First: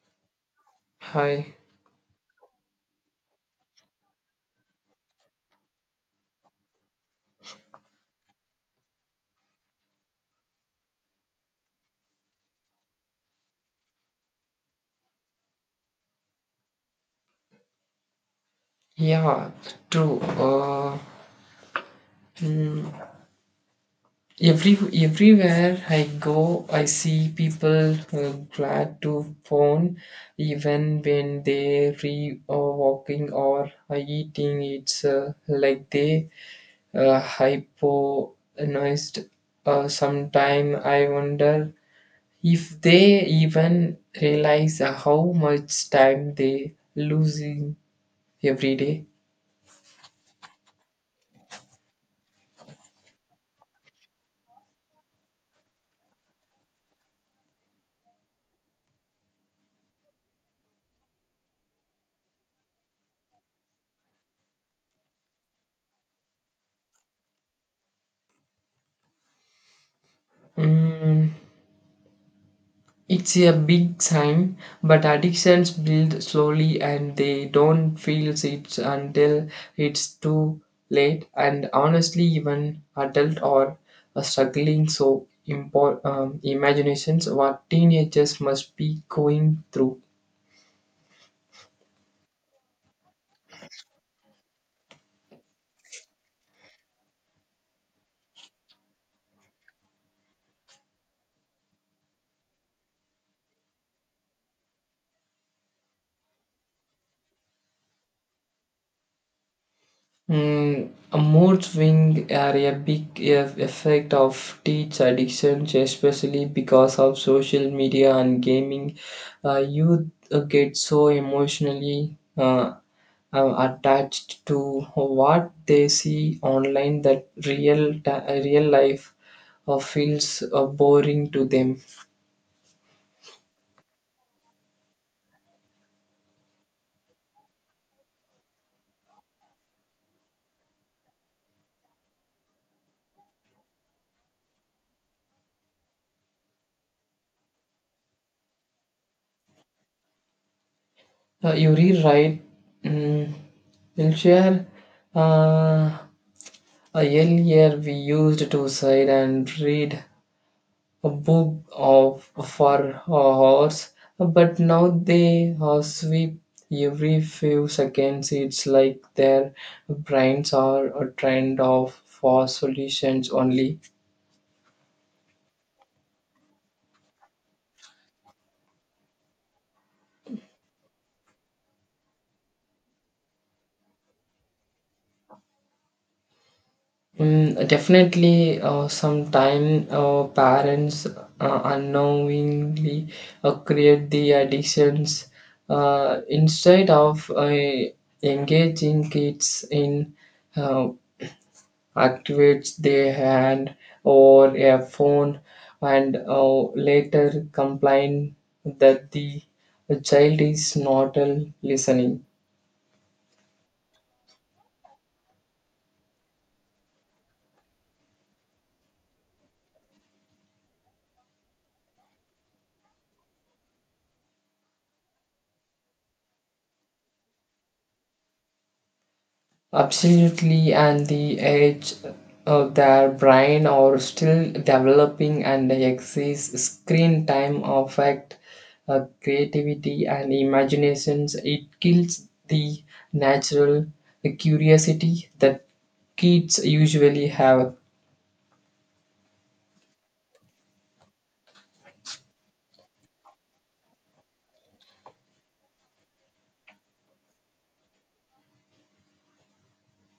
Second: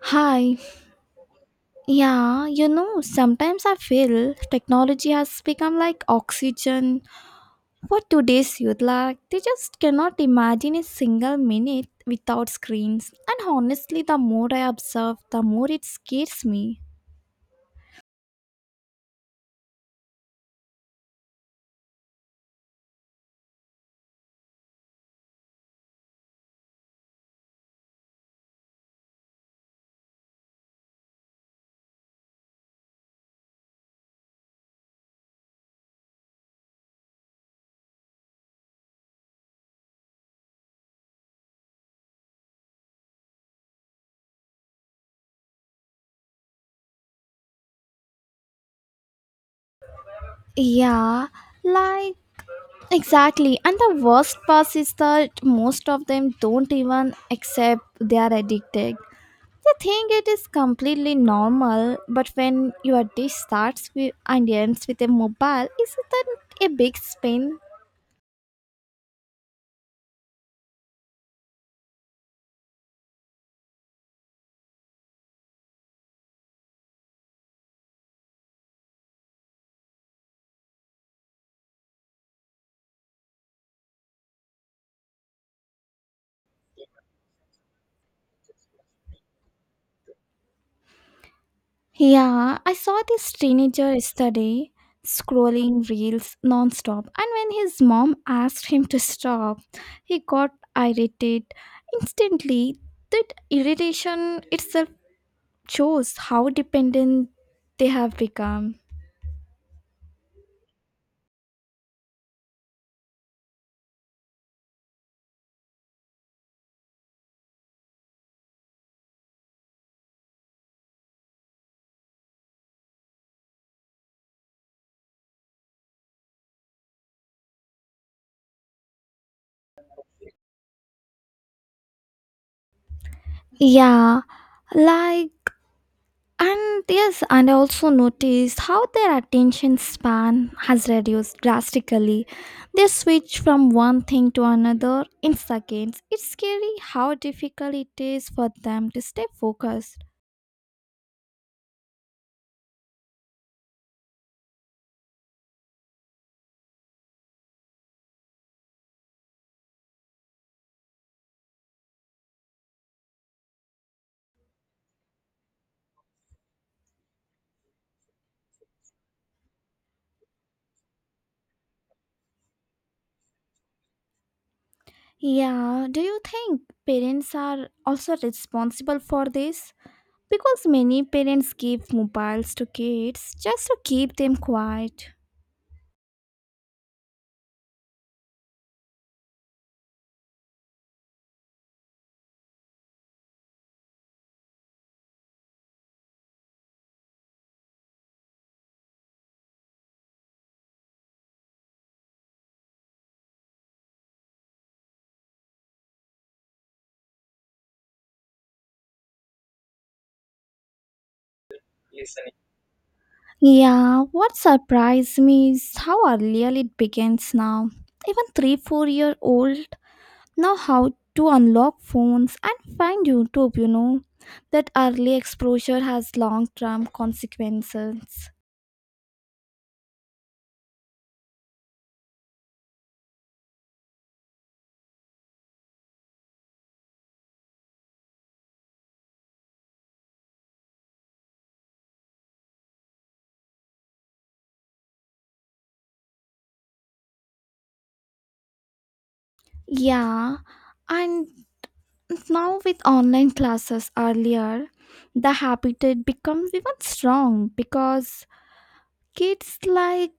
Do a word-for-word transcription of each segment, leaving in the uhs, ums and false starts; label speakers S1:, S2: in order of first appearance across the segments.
S1: Hi.
S2: Hi.
S1: Yeah, you know, sometimes I feel technology has become like oxygen for today's youth. Like, they just cannot imagine a single minute without screens. And honestly, the more I observe, the more it scares me.
S2: Yeah, true. Uh, mm, every everywhere I go, I see people uh, glad to phone, even when they re uh, walking or uh, eating. It's uh, like they uh, hypnotized. Uh, sometime I wonder if they even realize how much time they losing every day.
S1: Yeah, like, exactly. And the worst part is that most of them don't even accept they are addicted. They think it is completely normal, but when your dish starts with and ends with a mobile, isn't that a big spin?
S2: Mm, It's a big sign, but addictions build slowly and they don't feel it until it's too late. And honestly, even adult or uh, struggling. So, impor- um, imaginations what teenagers must be going through.
S1: Yeah, I saw this teenager yesterday scrolling reels nonstop, and when his mom asked him to stop, he got irritated instantly. That irritation itself shows how dependent they have become.
S2: Mm, a mood swing are a big eff- effect of teach addictions, especially because of social media and gaming. Uh, youth uh, get so emotionally uh, uh, attached to what they see online that real ta- real life uh, feels uh, boring to them.
S1: Yeah, like And yes, and I also noticed how their attention span has reduced drastically. They switch from one thing to another in seconds. It's scary how difficult it is for them to stay focused.
S2: Uh, Yuri Wright mm, will share uh, a earlier we used to sit and read a book of for hours, but now they uh, sweep every few seconds. It's like their brains are a trend of for solutions only.
S1: Yeah, do you think parents are also responsible for this? Because many parents give mobiles to kids just to keep them quiet.
S2: Mm, definitely, uh, sometime uh, parents uh, unknowingly uh, create the addictions uh, instead of uh, engaging kids in uh, activates their hand or a phone and uh, later complain that the child is not uh, listening.
S1: Yeah, what surprised me is how earlier it begins now. Even three, four year old know how to unlock phones and find YouTube, you know. That early exposure has long term consequences.
S2: Absolutely, and the age of their brain are still developing and the excess screen time affect uh, creativity and imaginations. It kills the natural curiosity that kids usually have.
S1: Yeah, and now with online classes earlier, the habit it becomes even strong because kids like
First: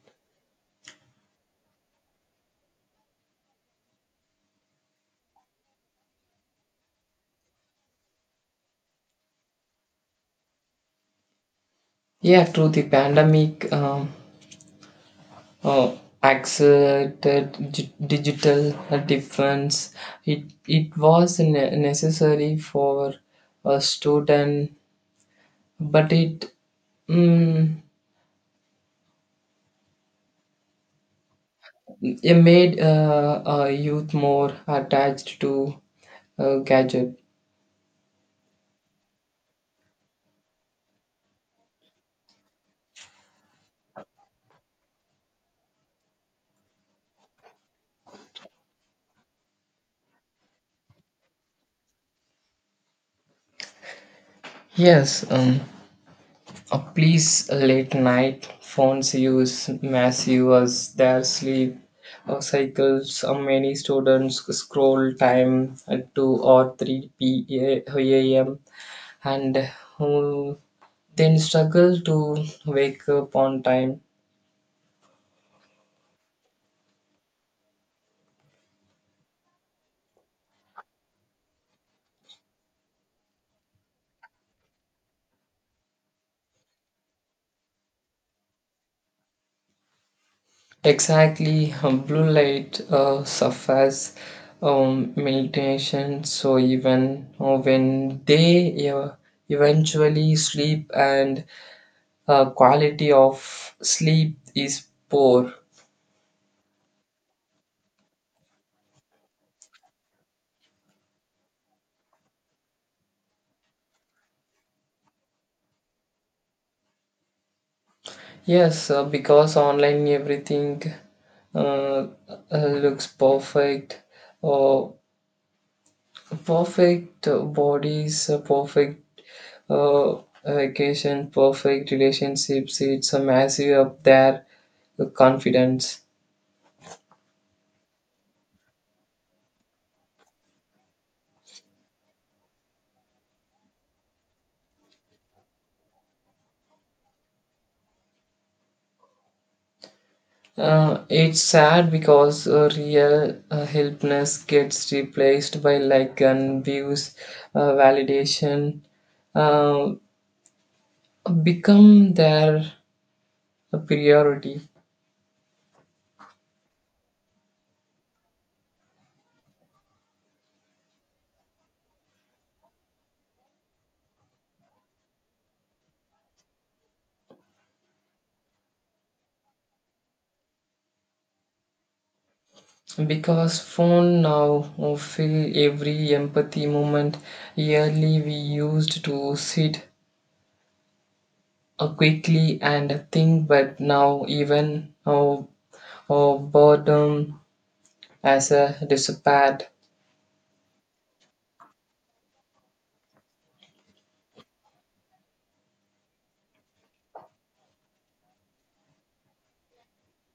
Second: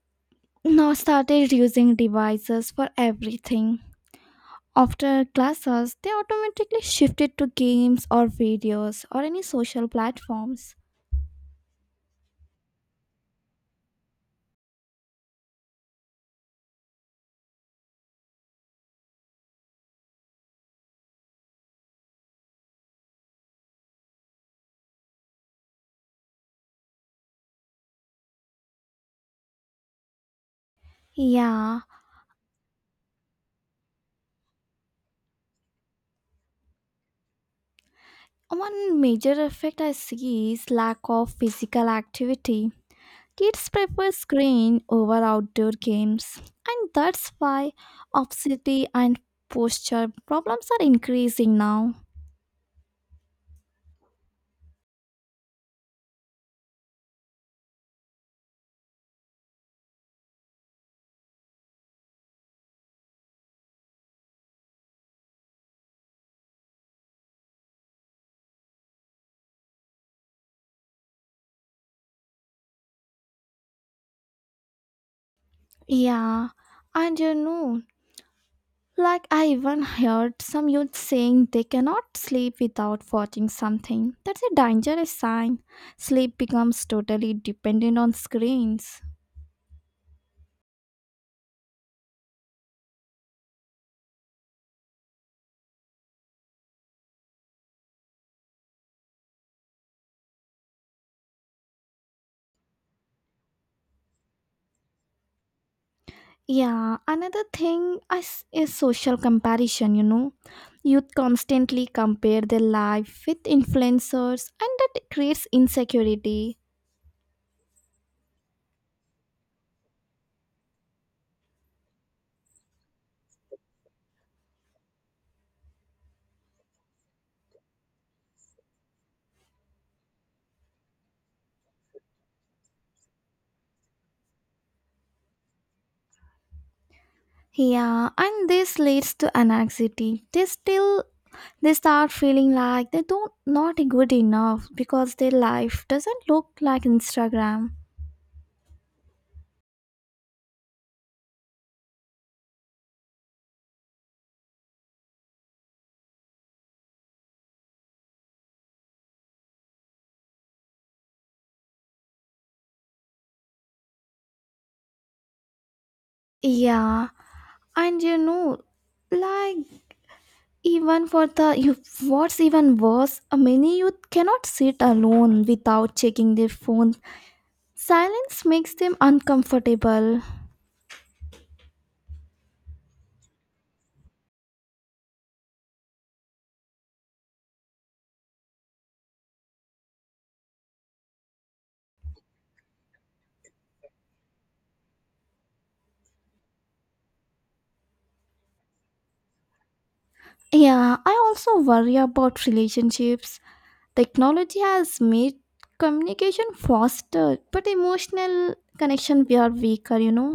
S1: now started using devices for everything. After classes, they automatically shifted to games or videos or any social platforms.
S2: Yeah, true. The pandemic um, uh, accelerated gi- digital difference. It it was ne- necessary for a student, but it mm,
S1: Yeah,
S2: it made uh, uh, youth more attached to a gadget.
S1: one major effect I see is lack of physical activity. Kids prefer screen over outdoor games, and that's why obesity and posture problems are increasing now.
S2: Yes, um, Uh, please, late night phones use massive their sleep uh, cycles. Uh, many students scroll time at two or three p m and um, then struggle to wake up on time.
S1: Yeah, and you know, Like, I even heard some youth saying they cannot sleep without watching something. That's a dangerous sign. Sleep becomes totally dependent on screens.
S2: Exactly, um, blue light uh, suffers um, meditation, so even uh, when they uh, eventually sleep and uh, quality of sleep is poor.
S1: Yeah, another thing is, is social comparison, you know. Youth constantly compare their life with influencers, and that creates insecurity.
S2: Yes, uh, because online everything uh, uh, looks perfect. Uh, Perfect bodies, uh, perfect uh, vacation, perfect relationships. It's a massive up there uh, confidence.
S1: Yeah, and this leads to anxiety. They still they start feeling like they don't not good enough because their life doesn't look like Instagram.
S2: Uh, it's sad because uh, real uh, helpness gets replaced by like and views, uh, validation, uh, become their priority
S1: Yeah and you know like even for the you What's even worse, uh, many youth cannot sit alone without checking their phone. Silence makes them uncomfortable.
S2: because phone now fill every empathy moment, early we used to sit uh, quickly and think, but now even our our boredom as a despair.
S1: yeah I also worry about relationships. Technology has made communication faster, but emotional connection we are weaker you know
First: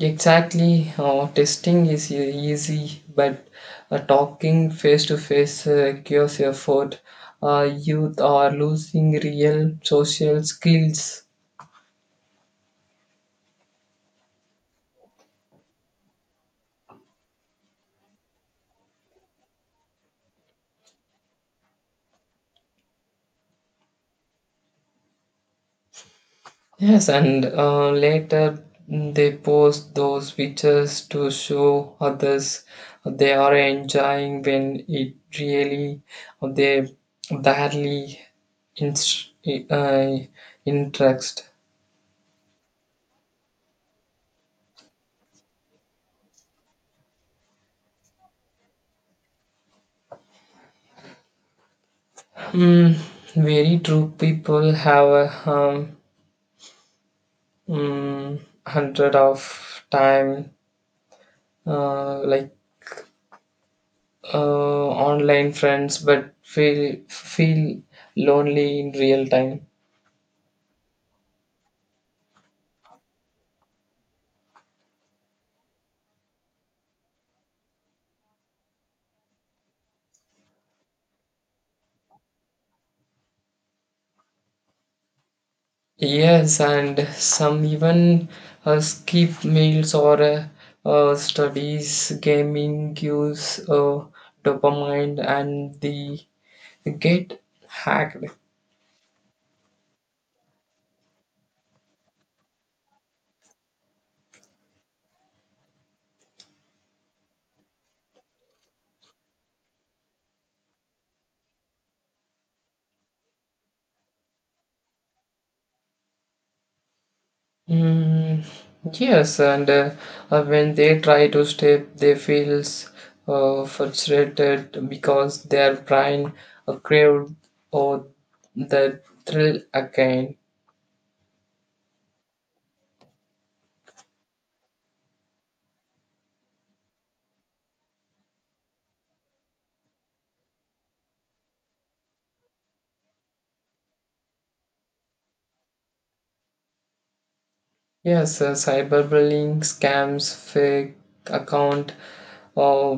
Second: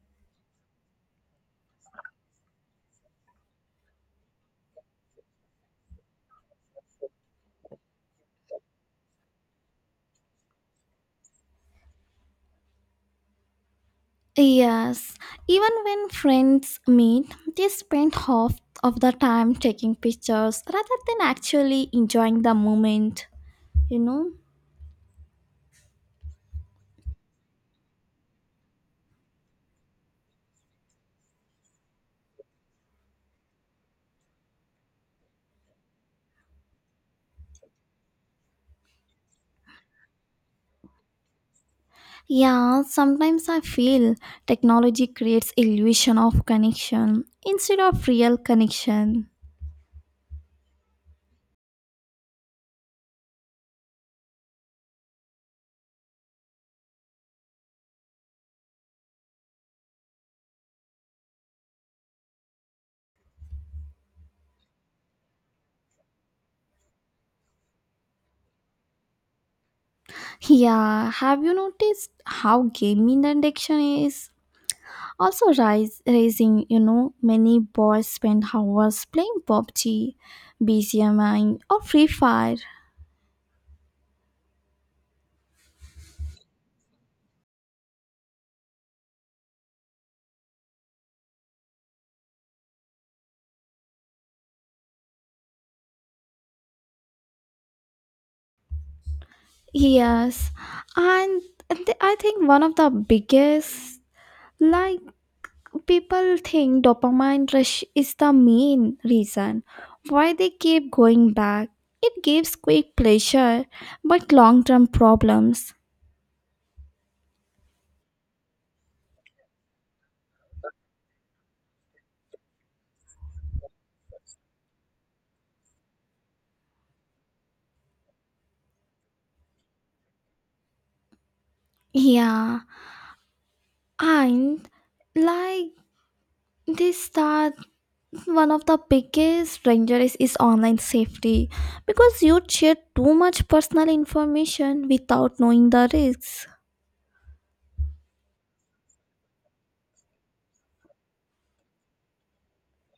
S2: Exactly, uh, testing is e- easy but uh, talking face to face requires effort. Uh, youth are losing real social skills.
S1: Yes, even when friends meet, they spend half of the time taking pictures rather than actually enjoying the moment, you know?
S2: Yes, and uh, later mm, they post those pictures to show others they are enjoying when it really they barely inst- uh, interest.
S1: Yeah, sometimes I feel technology creates illusion of connection instead of real connection.
S2: Mm, Very true. People have a um, mm, hundred of time uh, like uh, online friends, but feel feel lonely in real time.
S1: Yeah, have you noticed how gaming addiction is also rise raising, you know, Many boys spend hours playing PUBG, B G M I or Free Fire.
S2: Yes, and some even uh, skip meals or uh, uh, studies. Gaming gives uh, dopamine and the get hacked.
S1: Yes, and th- I think one of the biggest, like people think dopamine rush is the main reason why they keep going back. It gives quick pleasure, but long term problems.
S2: Mm, yes, and uh, uh, when they try to step, they feels uh, frustrated because their brain uh, craved or the thrill again.
S1: Yeah, and like this that One of the biggest danger is, is online safety, because you share too much personal information without knowing the risks.
S2: Yes, uh, cyberbullying, scams, fake account, uh,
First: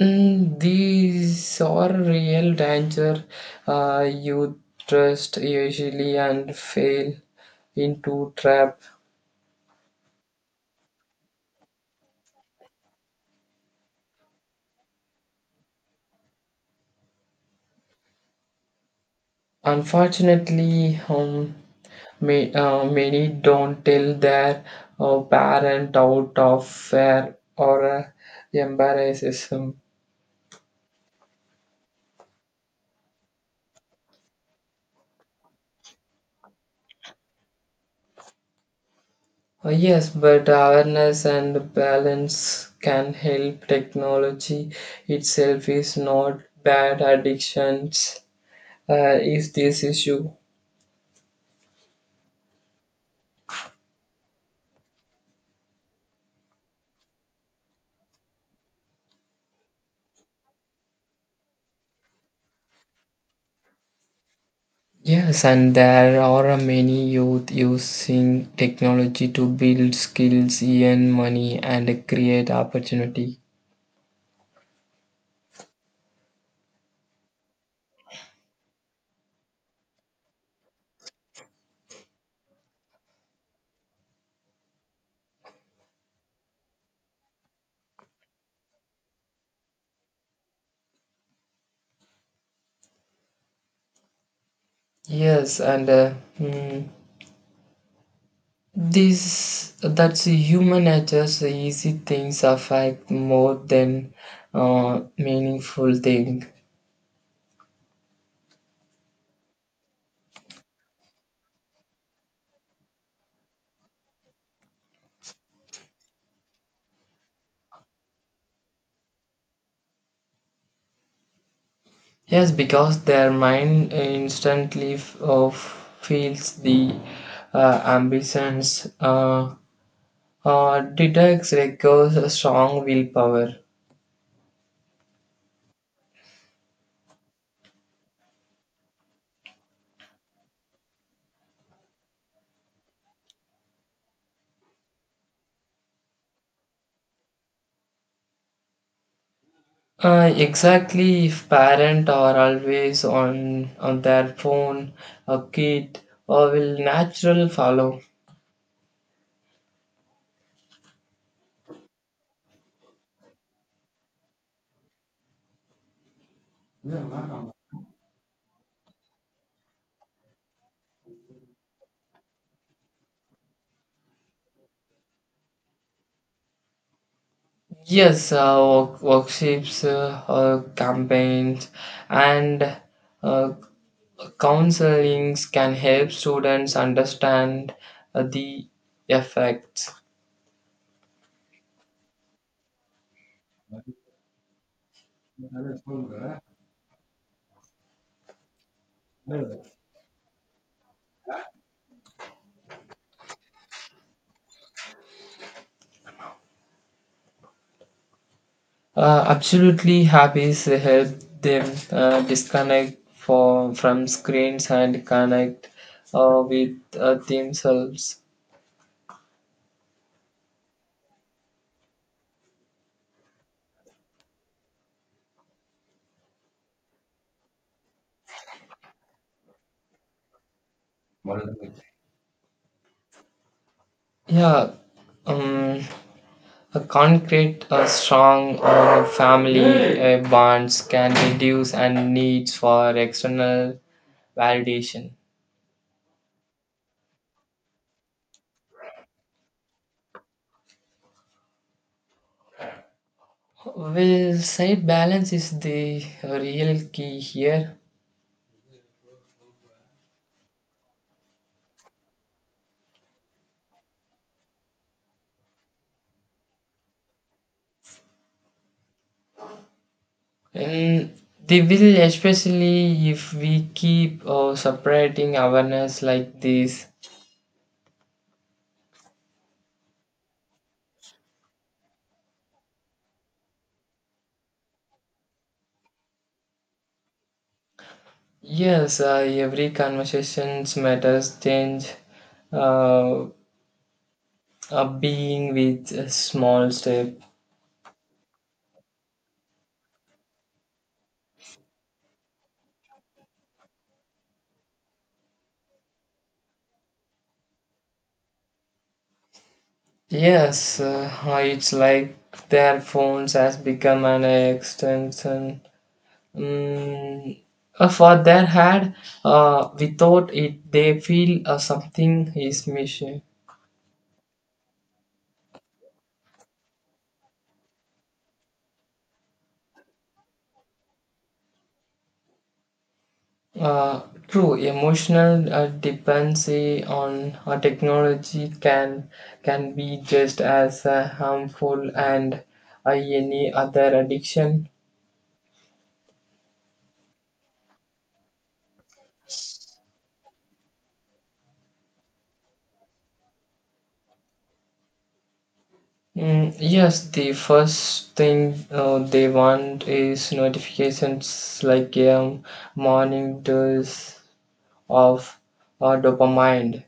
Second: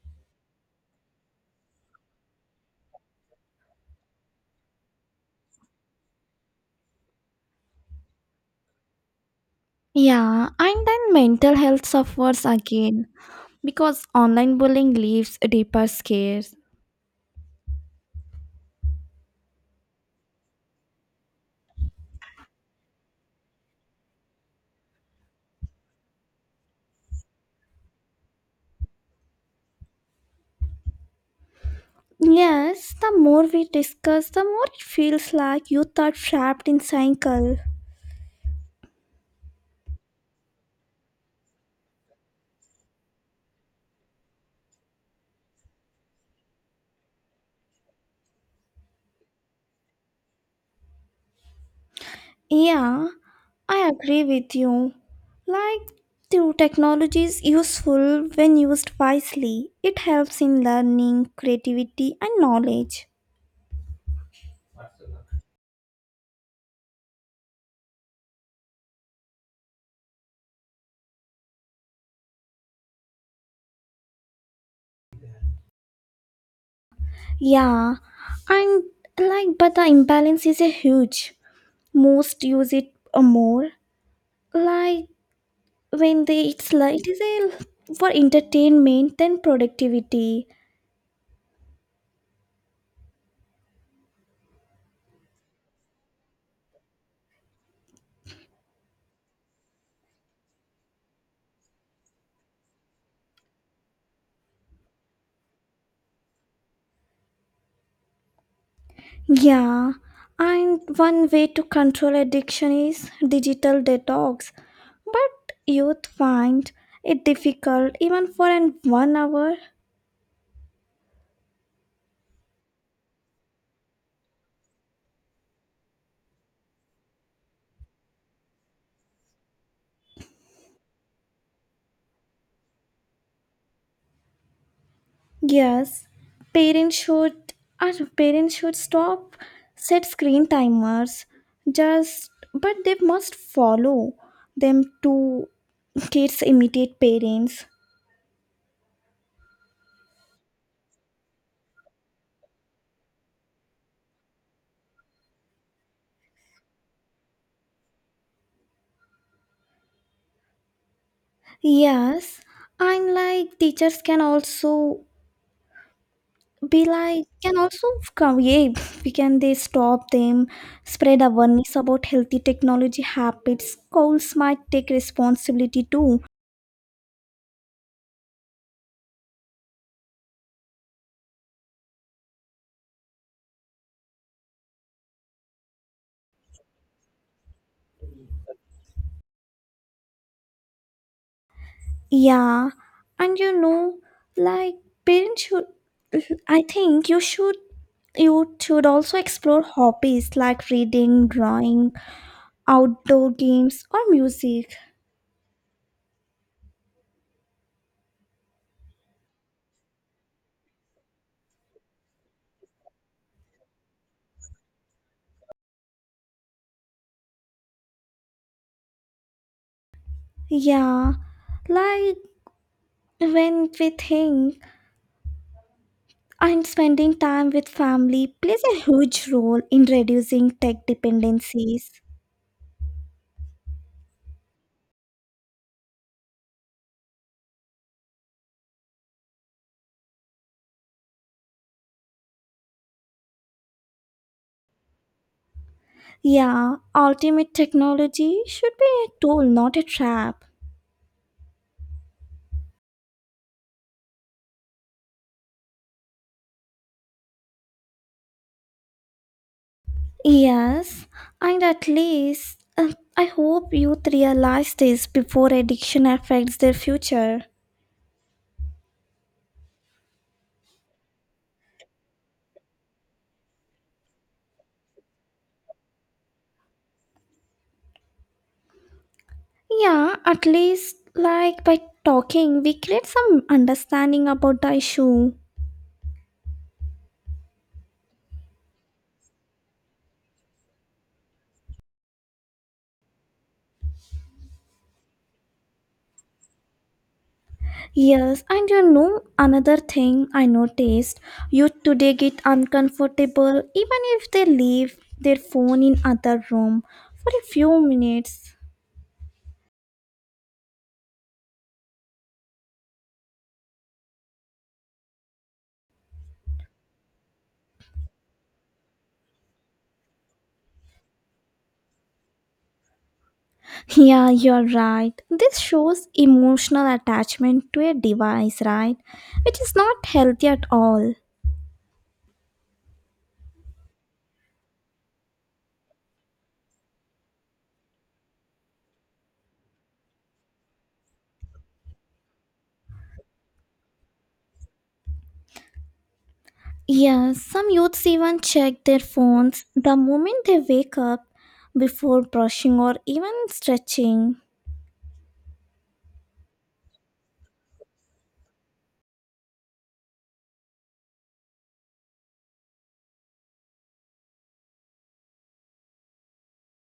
S2: mm, these are real danger. Uh, you trust usually and fail into trap.
S1: Yeah, and then mental health suffers again because online bullying leaves deeper scares.
S2: Unfortunately, um, may, uh, many don't tell their uh, parent out of fear or uh, embarrassment.
S1: Yes, the more we discuss, the more it feels like youth are trapped in cycle.
S2: Uh, yes, but awareness and balance can help. Technology itself is not bad. Addictions uh, is this issue.
S1: Yeah, I agree with you. Like, the technology is useful when used wisely. It helps in learning, creativity, and knowledge.
S2: Yes, and there are many youth using technology to build skills, earn money, and create opportunity.
S1: Yeah, and like, but the imbalance is a huge. Most use it uh, more, like when they it's like it is a for entertainment then productivity.
S2: Yes, and uh, hmm, this that's human nature. So easy things affect more than uh, meaningful thing.
S1: Yeah, and one way to control addiction is digital detox, but youth find it difficult even for an one hour.
S2: Yes, because their mind instantly f- uh, feels the uh, ambitions uh, or detects requires a strong willpower.
S1: Yes, parents should our parents should stop set screen timers, just but they must follow them to kids imitate parents.
S2: Uh, exactly, if parents are always on on their phone, a kid uh, will natural follow.
S1: Yes, and like teachers can also be like can also come yeah we can they stop them, spread awareness about healthy technology habits. Schools might take responsibility too.
S2: Yes, uh, work, workshops, uh, uh, campaigns, and uh, Counselings can help students understand uh, the effects.
S1: Yeah and you know like parents should I think you should You should also explore hobbies like reading, drawing, outdoor games or music.
S2: Uh, absolutely, hobbies help them uh, disconnect for, from screens and connect uh, with uh, themselves.
S1: Yeah like when we think And spending time with family plays a huge role in reducing tech dependencies.
S2: Yeah, um, a concrete, a strong uh, family uh, bonds can reduce and needs for external validation.
S1: Yeah, ultimate technology should be a tool, not a trap.
S2: Well, side balance is the real key here.
S1: Yes, and at least uh, I hope youth realize this before addiction affects their future.
S2: And they will, especially if we keep uh, separating awareness like this.
S1: Yeah, at least like by talking, we create some understanding about the issue.
S2: Yes, uh, every conversations matters change uh, a being with a small step.
S1: Yes, and you know another thing I noticed, youth today get uncomfortable even if they leave their phone in other room for a few minutes.
S2: Yes, uh, it's like their phones has become an extension. Mm, uh, for their head, uh, without it, they feel uh, something is missing.
S1: Yeah, you're right. This shows emotional attachment to a device, right? Which is not healthy at all.
S2: Uh, true, emotional uh, dependency on uh, technology can can be just as uh, harmful and uh, any other addiction.
S1: Yes, some youths even check their phones the moment they wake up before brushing or even stretching.
S2: Mm, yes, the first thing uh, they want is notifications like um, morning dose of uh, dopamine.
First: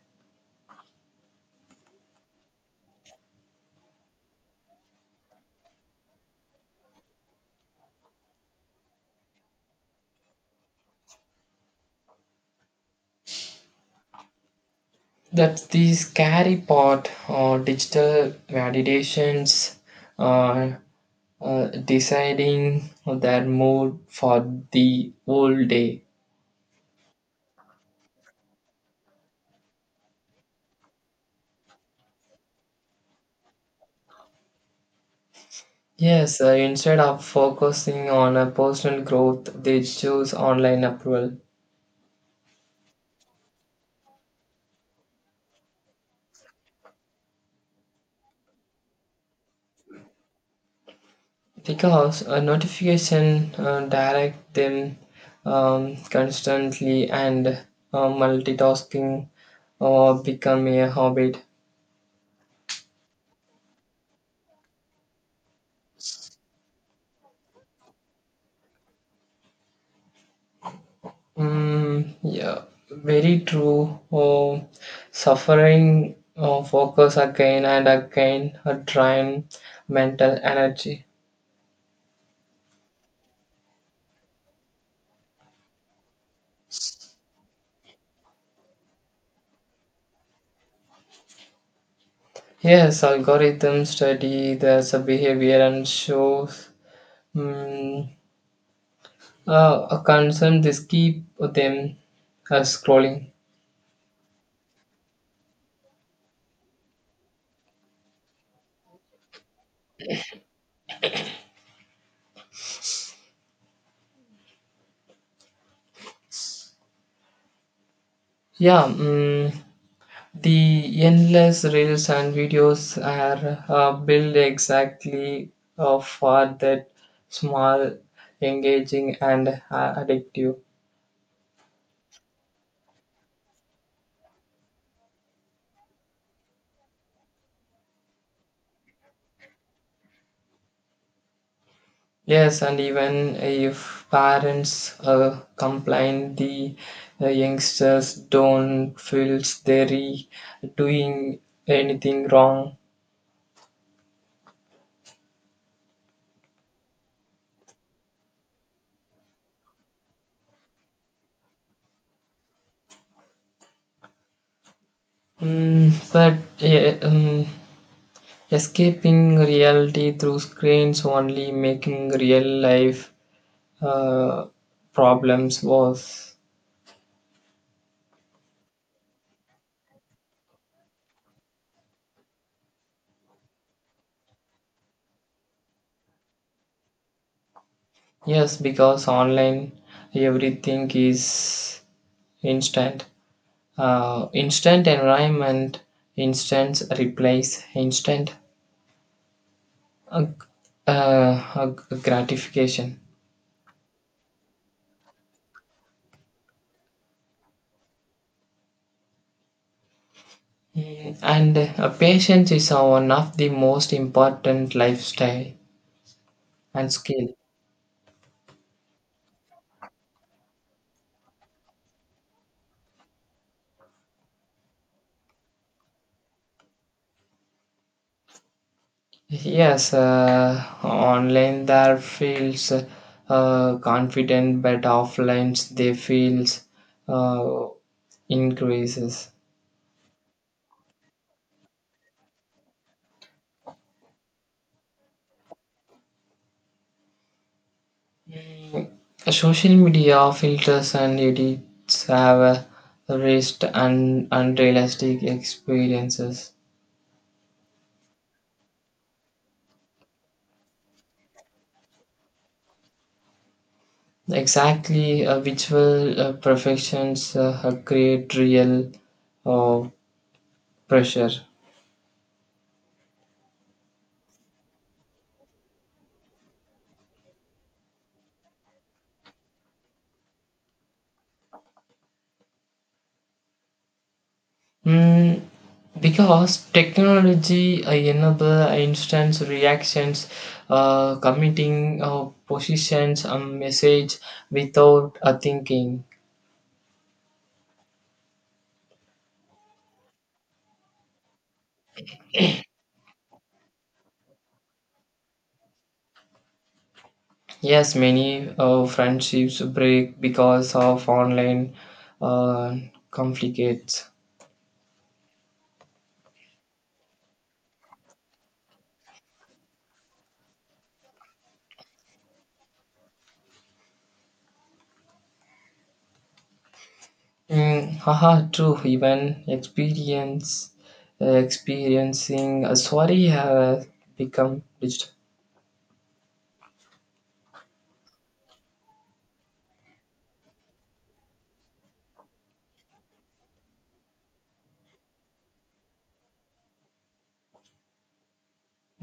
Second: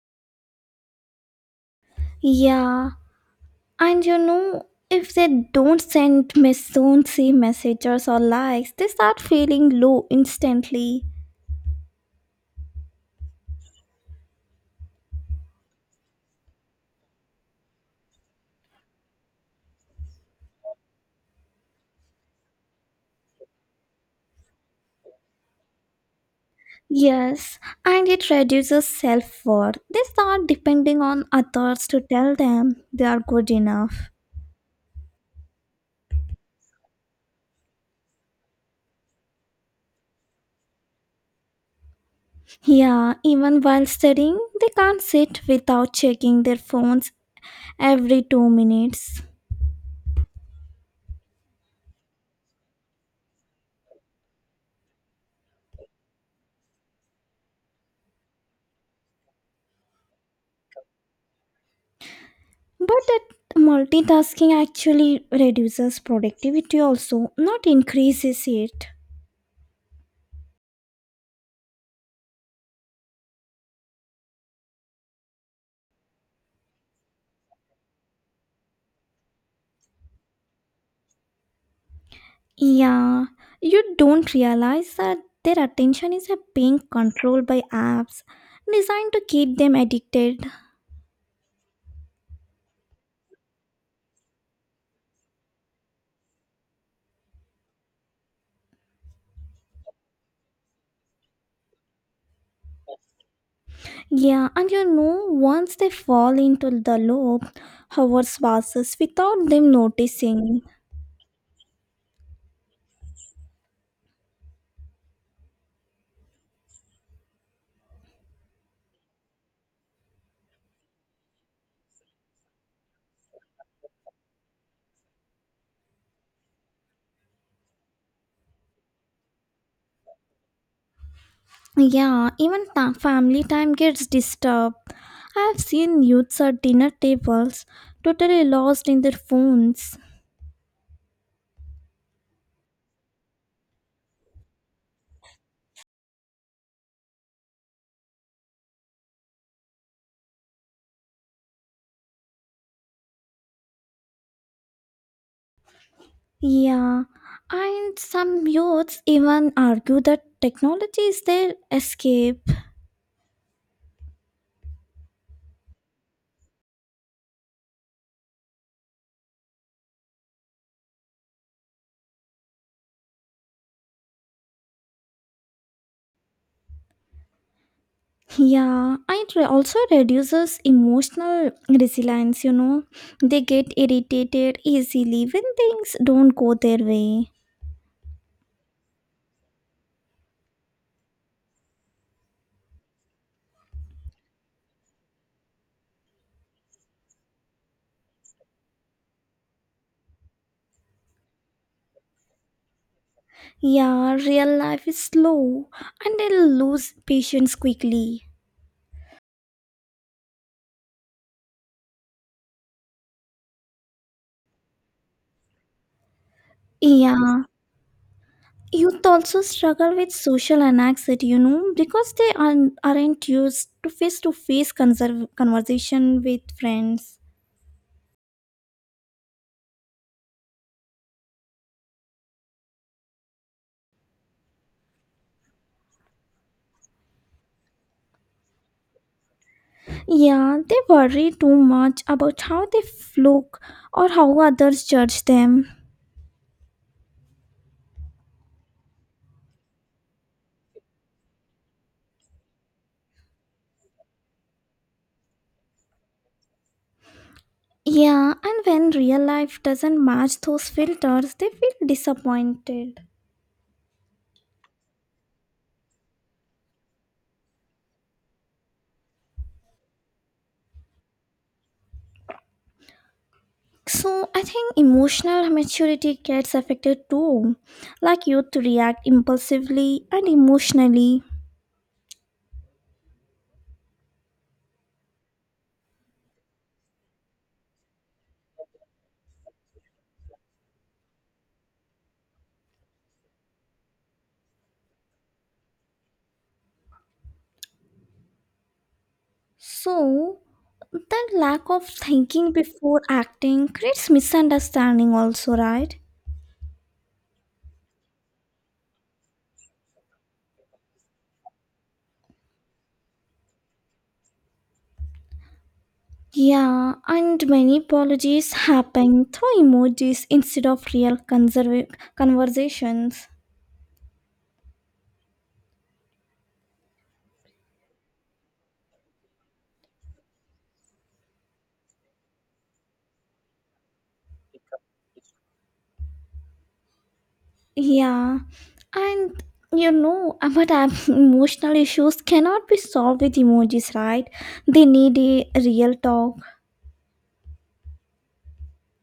S1: Yeah, And you know, if they don't send me soon, see messages or likes, they start feeling low instantly.
S2: That's the scary part. Uh, digital validations uh, uh, deciding their mood for the whole day.
S1: Yes, and it reduces self worth. They start depending on others to tell them they are good enough.
S2: Yes, uh, instead of focusing on a personal growth, they choose online approval
S1: Yeah, even while studying, they can't sit without checking their phones every two minutes.
S2: because a notification uh, direct them um, constantly and uh, multitasking or become a habit.
S1: But that multitasking actually reduces productivity also, not increases it.
S2: Mm, yeah, very true. Oh, suffering uh, focus again and again uh, drain mental energy.
S1: Yeah, you don't realize that their attention is a being controlled by apps designed to keep them addicted.
S2: Yes, algorithms study there's a behavior and shows mm, uh, a concern. This keep them uh, scrolling.
S1: Yeah, and you know, once they fall into the loop, hours passes without them noticing.
S2: Yeah. Mm, The endless reels and videos are uh, built exactly uh, for that small, engaging, and uh, addictive.
S1: Yeah, even ta- family time gets disturbed. I have seen youths at dinner tables totally lost in their phones.
S2: Yes, and even if parents uh, complain, the uh, youngsters don't feel they're doing anything wrong.
S1: Yeah, and some youths even argue that technology is their escape.
S2: Mm, but yeah, um, escaping reality through screens only making real life uh, problems was
S1: Yeah, it re- also reduces emotional resilience, you know. They get irritated easily when things don't go their way.
S2: yes because online everything is instant uh, instant environment, instant replies, instant uh, uh, gratification.
S1: Yeah, real life is slow and they lose patience quickly.
S2: Mm, and uh, patience is one of the most important lifestyle and skill.
S1: Yeah, youth also struggle with social anxiety, you know, because they aren't, aren't used to face to face conversation with friends.
S2: Yes, uh, online there feels uh, confident, but offline they feels uh, increases.
S1: Yeah, they worry too much about how they look or how others judge them.
S2: Social media filters and edits have uh, raised un- unrealistic experiences.
S1: Yeah, and when real life doesn't match those filters, they feel disappointed.
S2: Exactly, uh, visual uh, perfections uh, create real uh, pressure.
S1: So I think emotional maturity gets affected too, like youth react impulsively and emotionally.
S2: Mm, because technology uh, enable instant reactions uh, committing uh, positions a message without a thinking.
S1: So that lack of thinking before acting creates misunderstanding also, right?
S2: Yes, many uh, friendships break because of online uh, conflicts.
S1: Yeah, and many apologies happen through emojis instead of real conserva- conversations.
S2: Mm, haha, true, even experience uh, experiencing a sorry have become digital.
S1: Yeah, And you know, but um, emotional issues cannot be solved with emojis, right? They need a real talk.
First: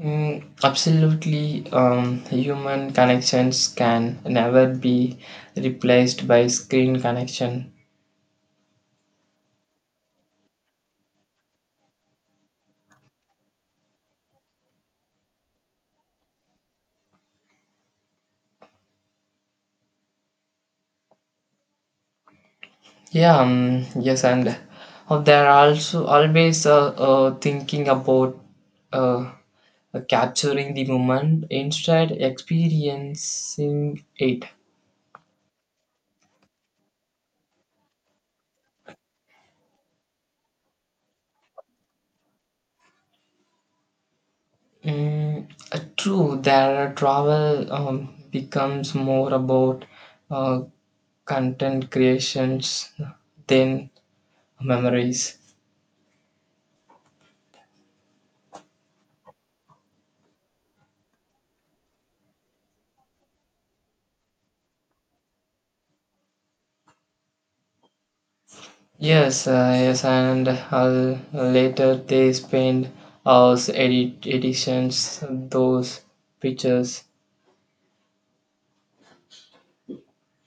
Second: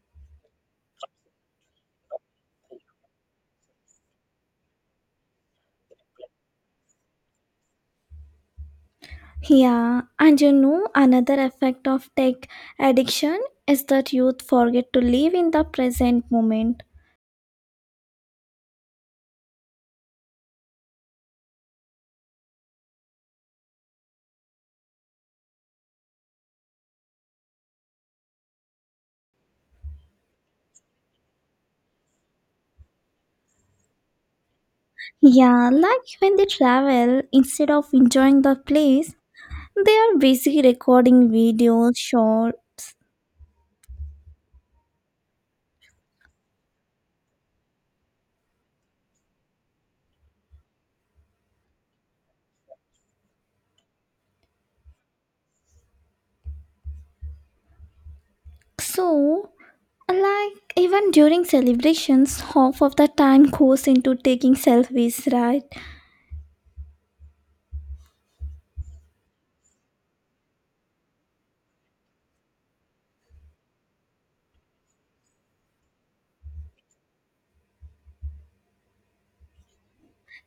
S2: Mm, absolutely, um, human connections can never be replaced by screen connection.
S1: Yeah, and you know, another effect of tech addiction is that youth forget to live in the present moment.
S2: Yeah, um, yes, and uh, there are also always uh, uh, thinking about uh, uh, capturing the moment instead experiencing it.
S1: Yeah, like when they travel, instead of enjoying the place, they are busy recording videos, shorts.
S2: Mm, uh, true, their travel um, becomes more about uh, content creations than memories.
S1: So, like even during celebrations, half of the time goes into taking selfies, right?
S2: Yes, uh, yes, and uh, later they spend hours edit editions those pictures.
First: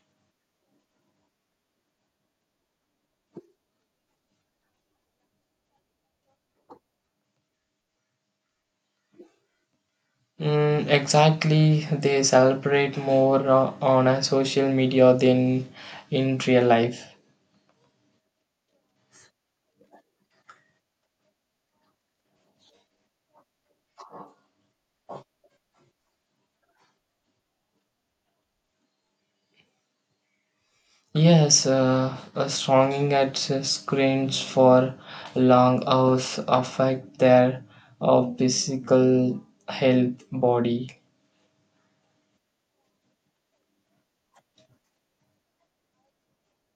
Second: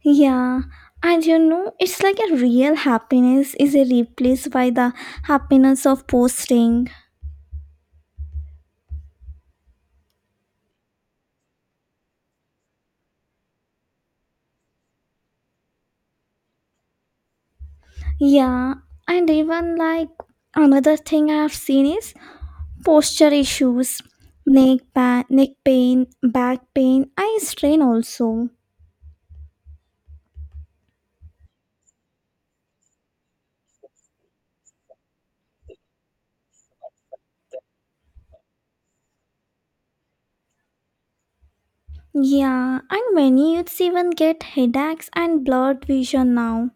S1: Yeah, and you know, it's like a real happiness is replaced by the happiness of posting.
S2: Mm, exactly, they celebrate more uh, on a social media than in real life.
S1: Yeah, and even like another thing I have seen is posture issues, neck pa- neck pain, back pain, eye strain also.
S2: Yes, uh, uh, stronging at screens for long hours affect their uh, physical health body.
S1: Yeah, and many youths even get headaches and blurred vision now.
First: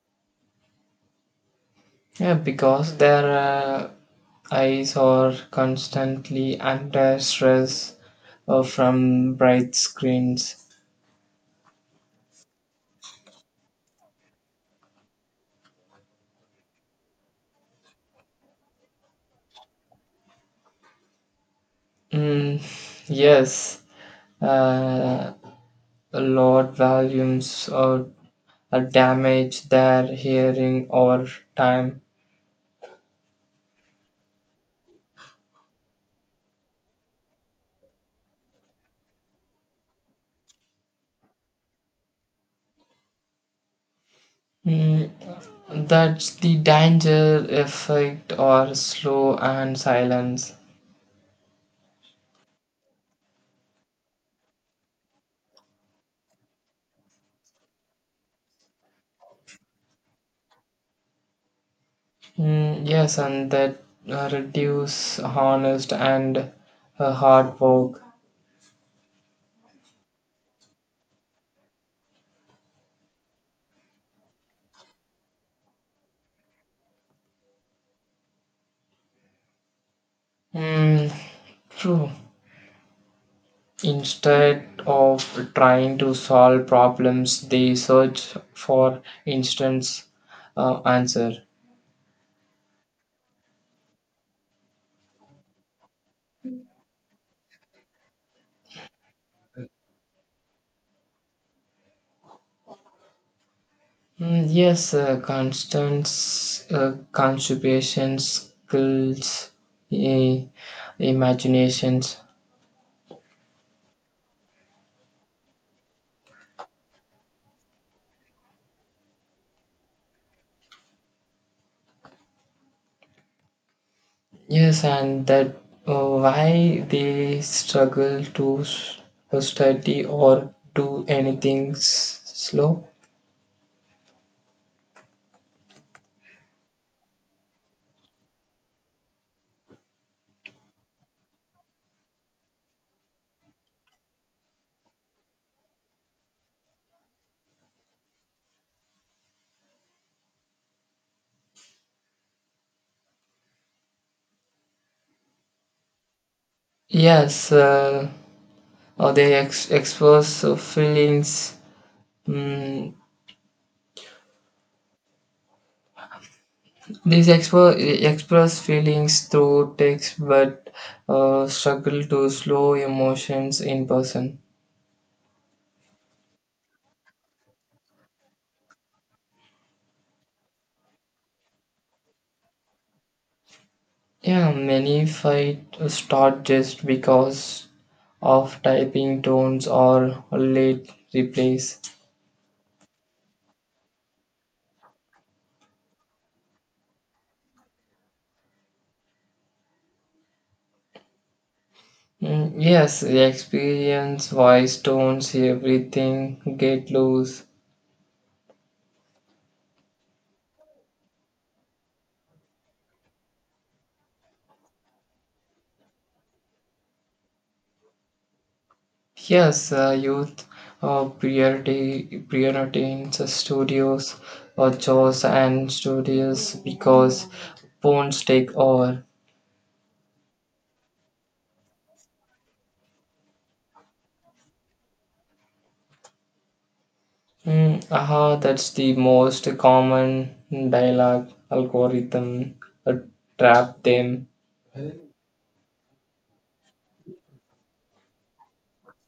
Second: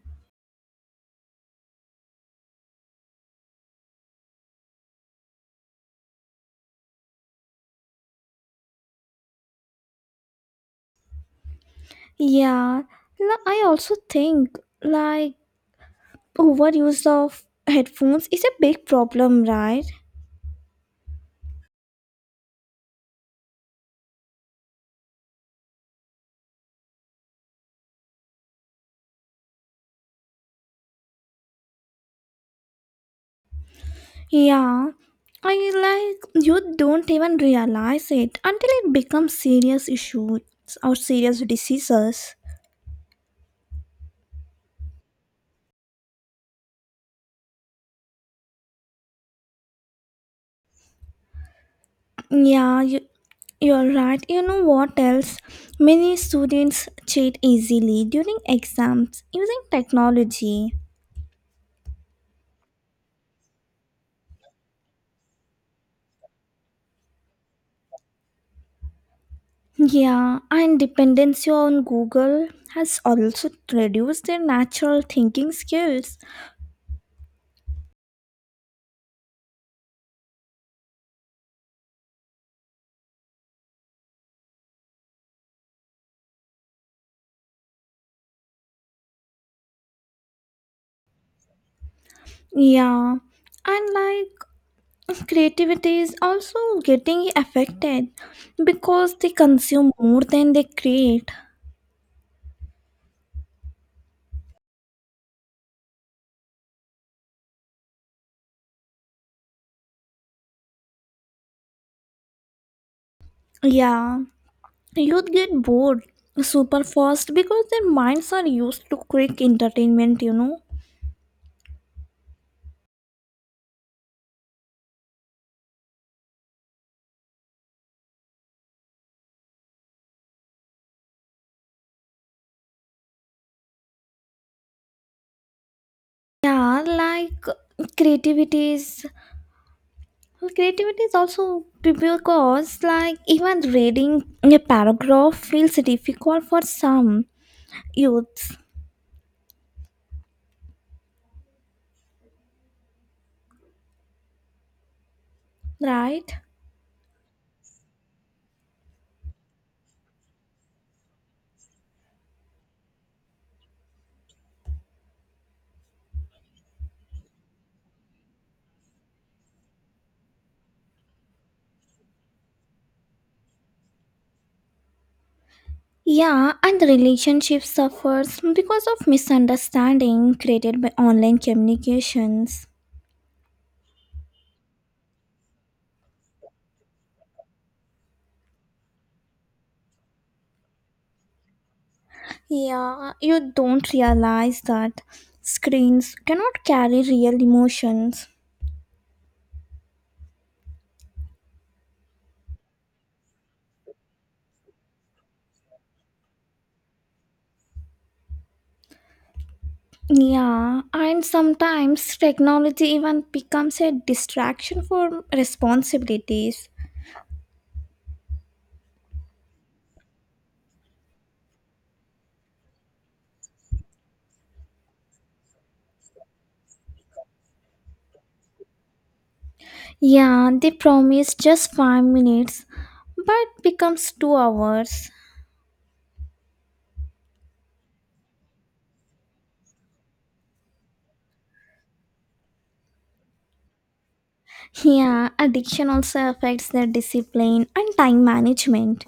S2: Yeah, because their uh, eyes are constantly under stress uh, from bright screens.
S1: Yeah, l- I also think like overuse of headphones is a big problem, right?
S2: Mm, yes, uh, a lot volumes or uh, damage their hearing or time.
S1: Yeah, I like You don't even realize it until it becomes serious issues or serious diseases.
S2: Mm, that's the danger effect or slow and silence.
S1: Yeah, you, you're right. You know what else? Many students cheat easily during exams using technology.
S2: Mm, yes, and that uh, reduce honest and uh, hard work.
S1: Yeah, and dependency on Google has also reduced their natural thinking skills.
S2: Mm, True. Instead of trying to solve problems, they search for instance uh, answer.
S1: Yeah, and like Creativity is also getting affected because they consume more than they create.
S2: Mm, yes, uh, constant uh, constipation skills, i- imaginations.
S1: Yeah, youth get bored super fast because their minds are used to quick entertainment, you know.
S2: Yes, and that uh, why they struggle to s- study or do anything s- slow.
S1: Yeah, like creativity is Creativity is also be- because like even reading a paragraph feels difficult for some youths, right?
S2: Yes, uh, or they ex- express uh, feelings. Mm, these expo- express feelings through text but uh, struggle to slow emotions in person.
S1: Yeah, and the relationship suffers because of misunderstanding created by online communications.
S2: Yeah, many fight uh, start just because of typing tones or late replies.
S1: Yeah, you don't realize that screens cannot carry real emotions.
S2: Mm, yes, the experience, voice tones, everything get loose.
S1: Yeah, and sometimes technology even becomes a distraction for responsibilities.
S2: Yes, uh, youth uh, priority prioritize studios or chores and studios because phones take over.
S1: Yeah, they promise just five minutes but becomes two hours.
S2: Mm, aha, that's the most common dialogue algorithm uh, trap them.
S1: Yeah, addiction also affects their discipline and time management.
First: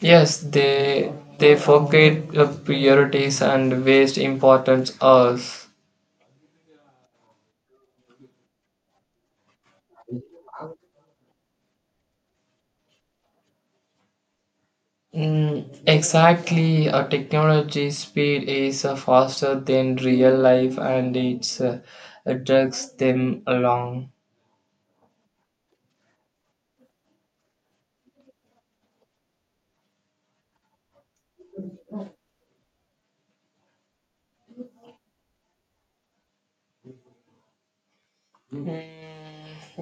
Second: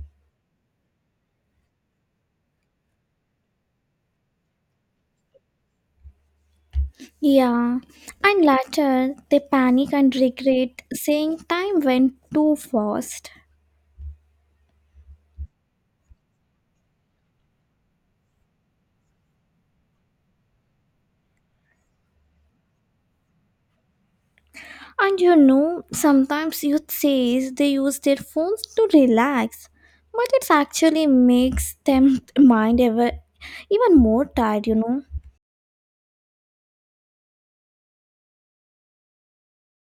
S2: Yes, they they forget uh, priorities and waste important hours.
S1: Yeah, and later they panic and regret saying time went too fast.
S2: Mm, exactly, a technology speed is uh, faster than real life and it's uh, it drags them along.
S1: And you know, sometimes youth says they use their phones to relax, but it actually makes them mind ever even more tired, you know.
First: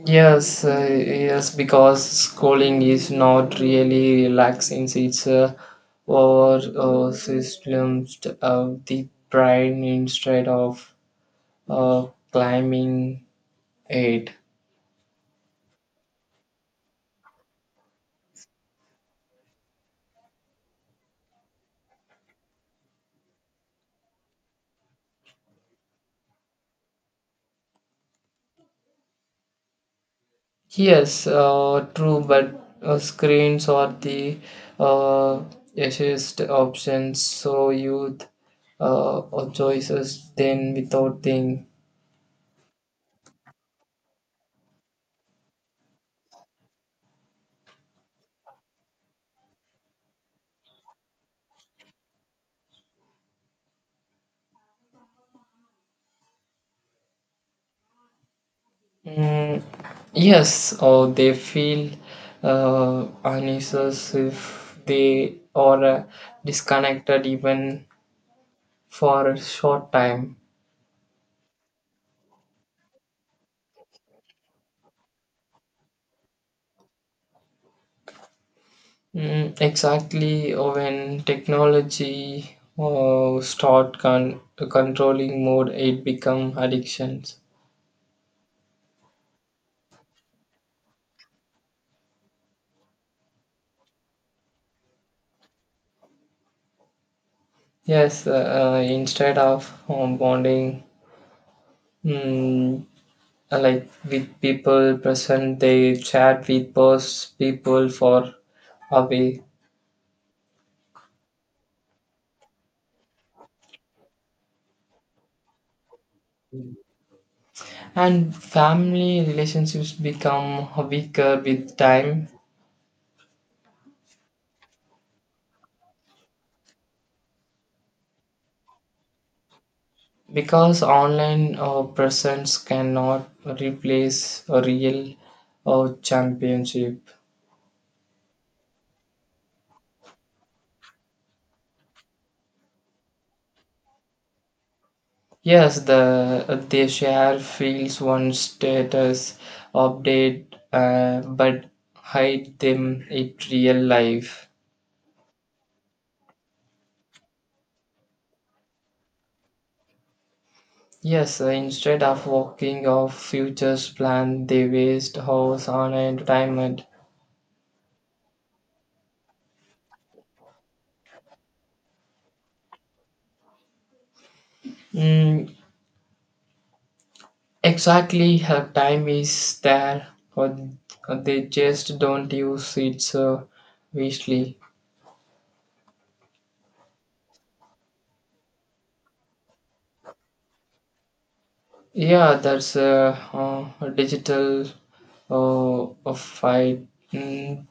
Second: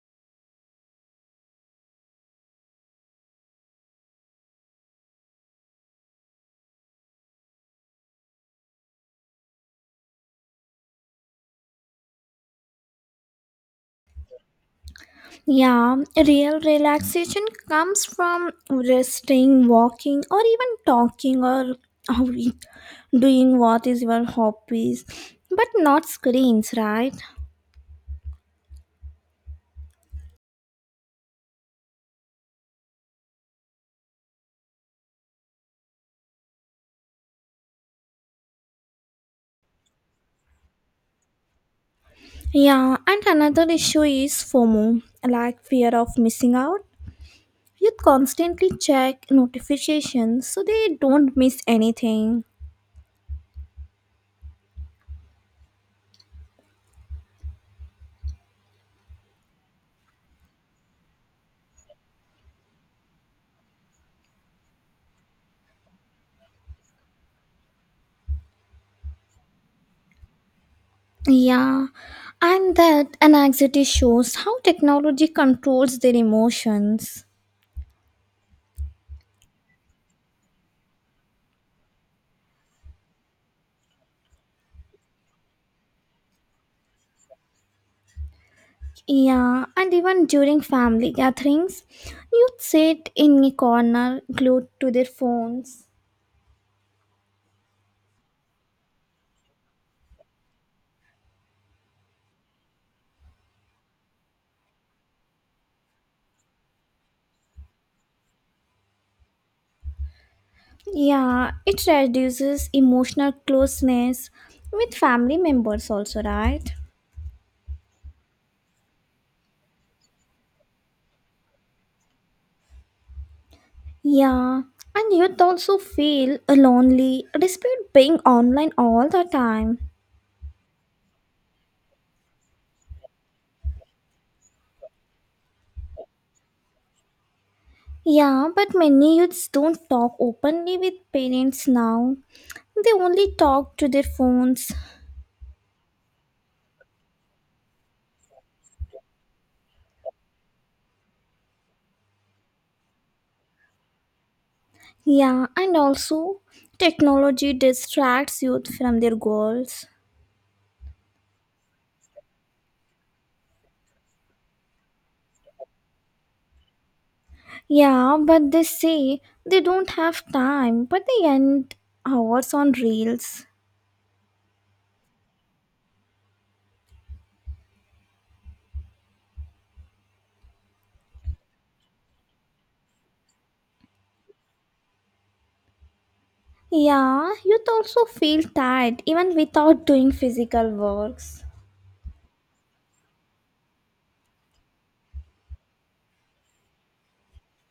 S2: Yes, uh, yes, because schooling is not really relaxing. It's uh, or uh, systems of the brain instead of uh, climbing it.
S1: Yeah, real relaxation comes from resting, walking, or even talking or doing what is your hobbies, but not screens, right?
S2: Yes, uh, true, but uh, screens are the uh, easiest options, so youth uh, or choices then without think.
S1: Yeah, and another issue is FOMO, like fear of missing out. Youth constantly check notifications so they don't miss anything.
S2: Mm, yes, or they feel uh, uneasy if they are uh, disconnected even for a short time.
S1: Yeah, and that anxiety shows how technology controls their emotions.
S2: Mm, exactly, uh, when technology uh, start con- controlling mode it become addictions.
S1: Yeah, and even during family gatherings, youth sit in a corner glued to their phones.
S2: Yes, uh, uh, instead of um, bonding mm, uh, like with people present they chat with past people for away,
S1: Yeah, it reduces emotional closeness with family members, also, right?
S2: and family relationships become weaker with time
S1: Yeah, and you'd also feel lonely despite being online all the time.
S2: because online uh, presence cannot replace a real uh, championship.
S1: Yeah, but many youths don't talk openly with parents now. They only talk to their phones.
S2: Yes, the uh, they share fields one status update, uh, but hide them in real life.
S1: Yeah, and also technology distracts youth from their goals.
S2: Yes, uh, instead of working of futures plan, they waste hours on entertainment.
S1: Yeah, but they say they don't have time, but they end hours on reels.
S2: Mm, Exactly, her time is there, but they just don't use it uh, wisely.
S1: Yeah, youth also feel tired even without doing physical works.
S2: Yeah, that's a, uh, a digital uh, a fight. Mm,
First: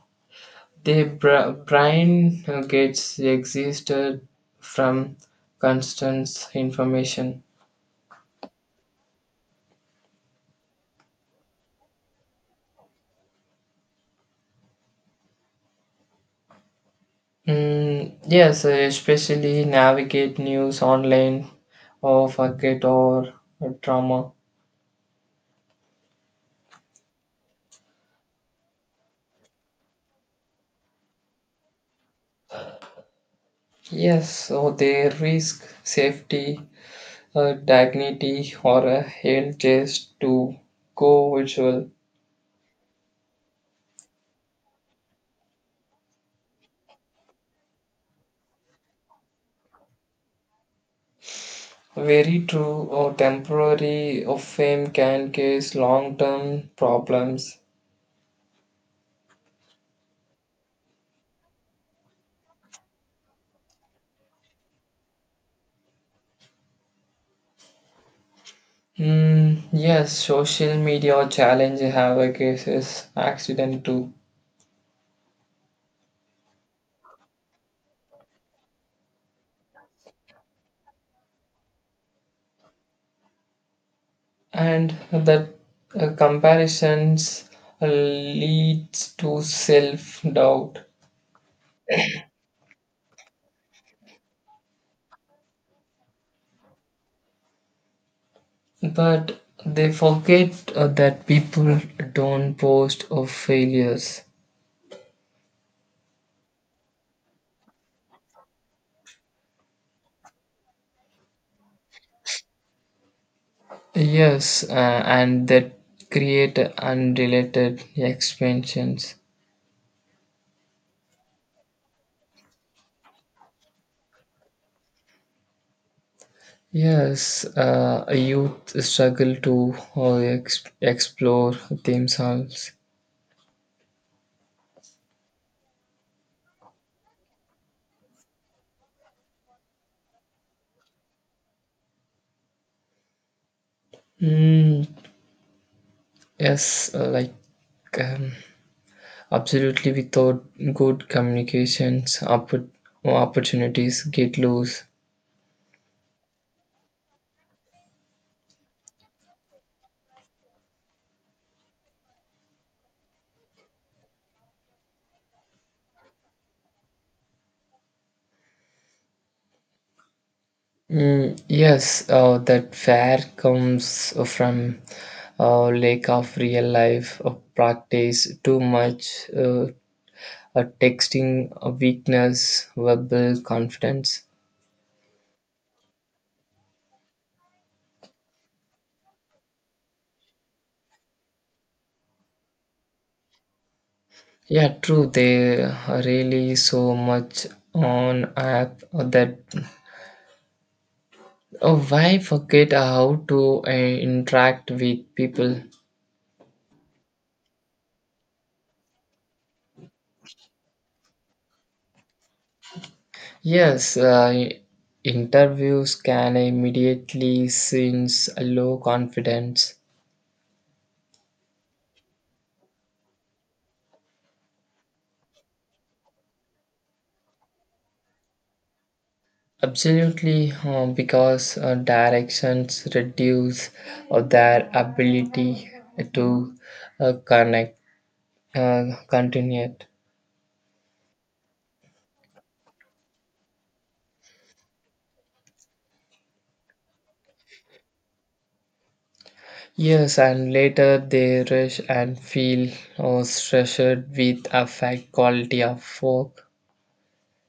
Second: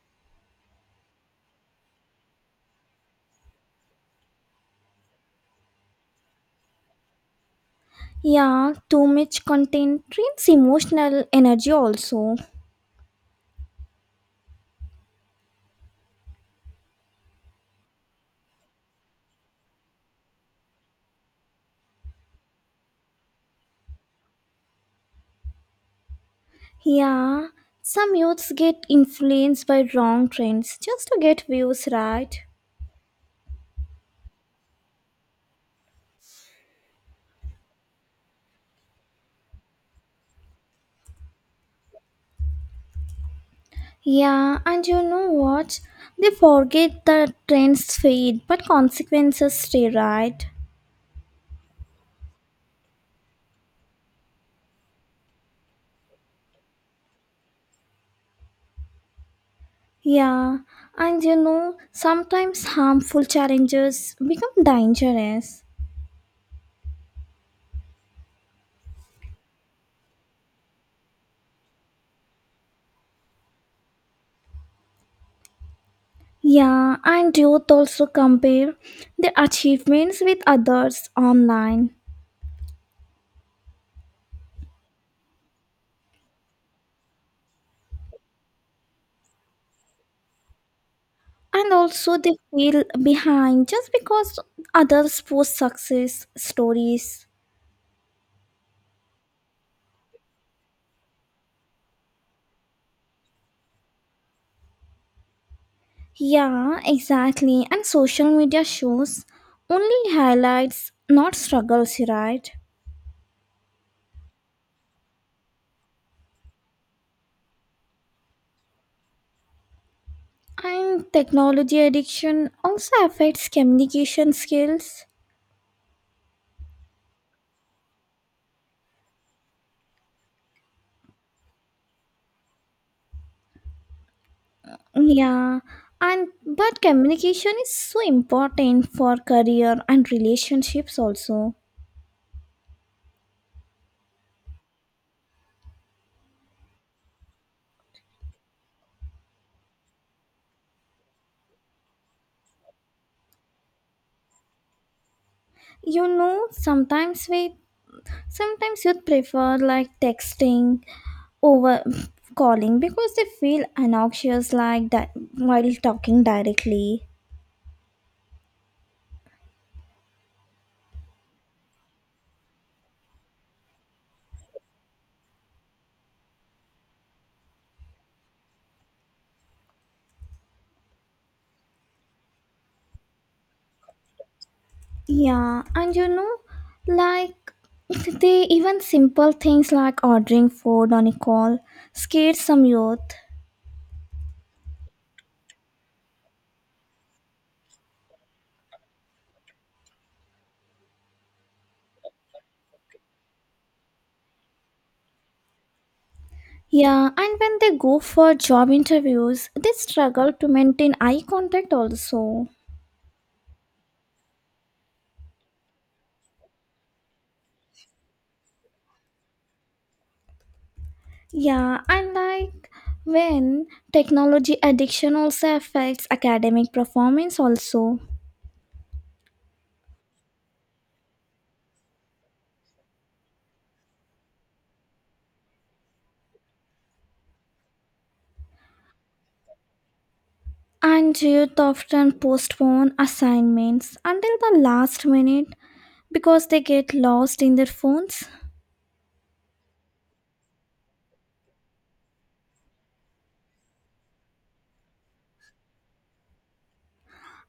S2: the bra- brain uh, gets existed from constant information.
S1: Yeah, too much content drains emotional energy also.
S2: Mm, yes, uh, especially navigate news online or forget or drama.
S1: Yeah, some youths get influenced by wrong trends just to get views, right?
S2: Yes, so they risk safety, uh, dignity, or a health just to go virtual.
S1: Yeah, and you know what? They forget that trends fade, but consequences stay, right?
S2: Very true, or temporary or fame can cause long term problems.
S1: Yeah, and you know, sometimes harmful challenges become dangerous.
S2: Hmm. Yes, social media challenge have a cases accident too,
S1: Yeah, and youth also compare their achievements with others online.
S2: and that uh, comparisons leads to self doubt.
S1: And also they feel behind just because others post success stories.
S2: But they forget uh, that people don't boast of failures.
S1: Yeah, exactly, and social media shows only highlights, not struggles, right?
S2: Yes, uh, and that create unrelated expansions.
S1: And technology addiction also affects communication skills.
S2: Yes, uh, youth struggle to uh, ex- explore themselves.
S1: Yeah and but communication is so important for career and relationships also.
S2: Mm, yes, uh, like um, absolutely without good communications, oppor- opportunities get lost.
S1: You know, sometimes we sometimes you'd prefer like texting over calling because they feel obnoxious like that while talking directly.
S2: Mm, yes, uh, that fear comes from uh, lack of real life uh, practice, too much uh, uh, texting, uh, weakness, verbal confidence.
S1: Yeah, and you know, like, they even simple things like ordering food on a call scares some youth.
S2: Yeah, true. They are really so much on app that oh, why forget how to uh, interact with people?
S1: Yeah, and when they go for job interviews they struggle to maintain eye contact also.
S2: Yes, uh, interviews can immediately sense low confidence.
S1: Yeah, and like, when technology addiction also affects academic performance also.
S2: Absolutely, uh, because uh, directions reduce uh, their ability to uh, connect, uh, continue.
S1: And youth often postpone assignments until the last minute because they get lost in their phones.
S2: Yes, and later they rush and feel uh, stressed with affect quality of work.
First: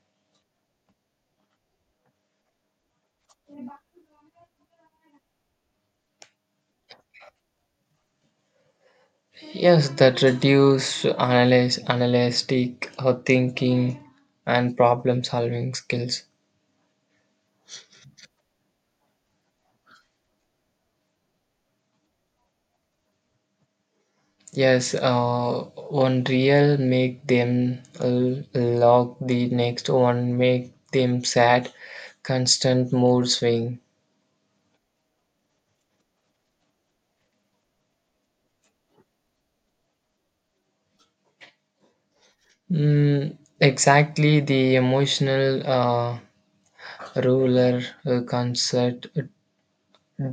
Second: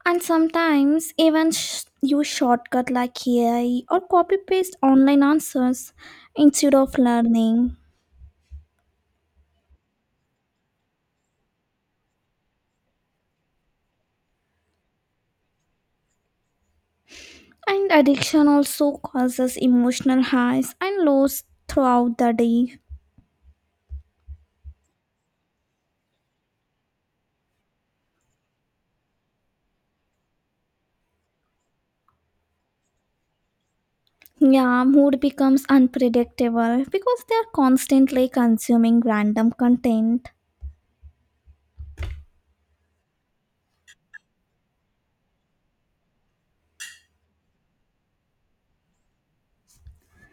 S1: And sometimes even sh- use shortcut like A I or copy paste online answers instead of learning.
S2: Yes, that reduce analyze, analytic uh, thinking and problem solving skills.
S1: And addiction also causes emotional highs and lows throughout the day.
S2: Yes, uh, one real make them l- lock, the next one make them sad, constant mood swing.
S1: Yeah, mood becomes unpredictable because they are constantly consuming random content.
S2: Mm, exactly, the emotional uh, ruler uh, concept, uh,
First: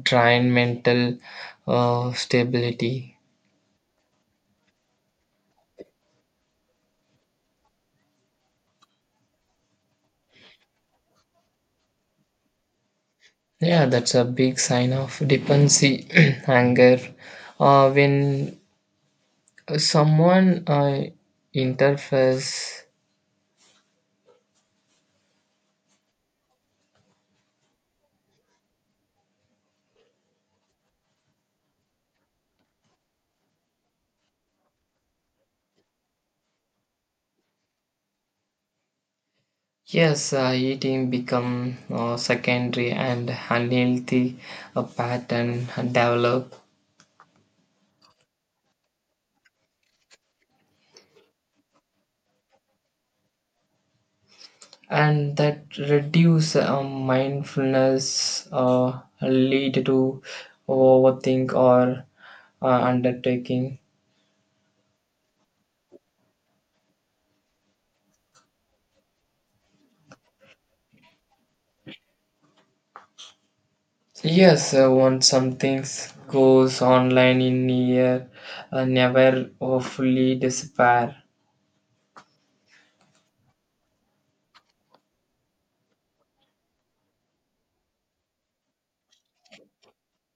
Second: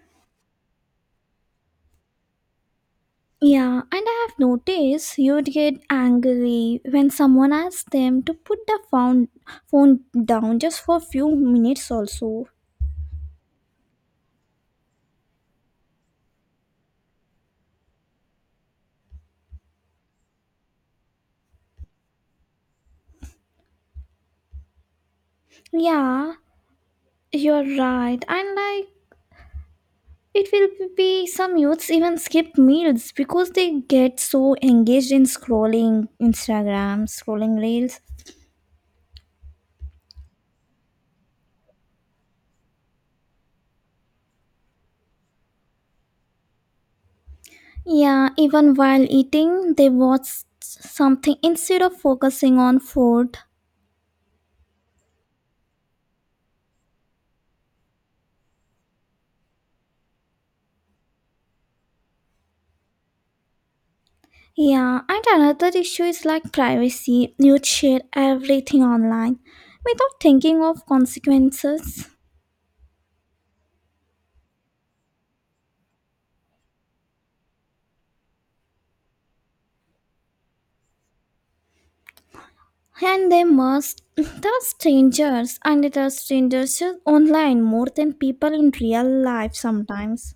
S2: drain mental uh, stability.
S1: Yeah, and I have noticed you'd get angry when someone asks them to put the phone, phone down just for a few minutes also.
S2: Yeah, that's a big sign of dependency, anger. Uh, when someone uh, interferes.
S1: Yeah, you're right. And like, it will be some youths even skip meals because they get so engaged in scrolling Instagram, scrolling reels.
S2: Yes, uh, eating become uh, secondary and unhealthy uh, pattern develop,
S1: Yeah, even while eating, they watch something instead of focusing on food.
S2: and that reduce uh, mindfulness uh, lead to overthink or uh, undertaking.
S1: Yeah, and another issue is like privacy. You'd share everything online without thinking of consequences.
S2: Yes, uh, once something goes online in a year, uh, never uh, fully despair.
S1: And they must. There are strangers, and there are strangers just online more than people in real life sometimes.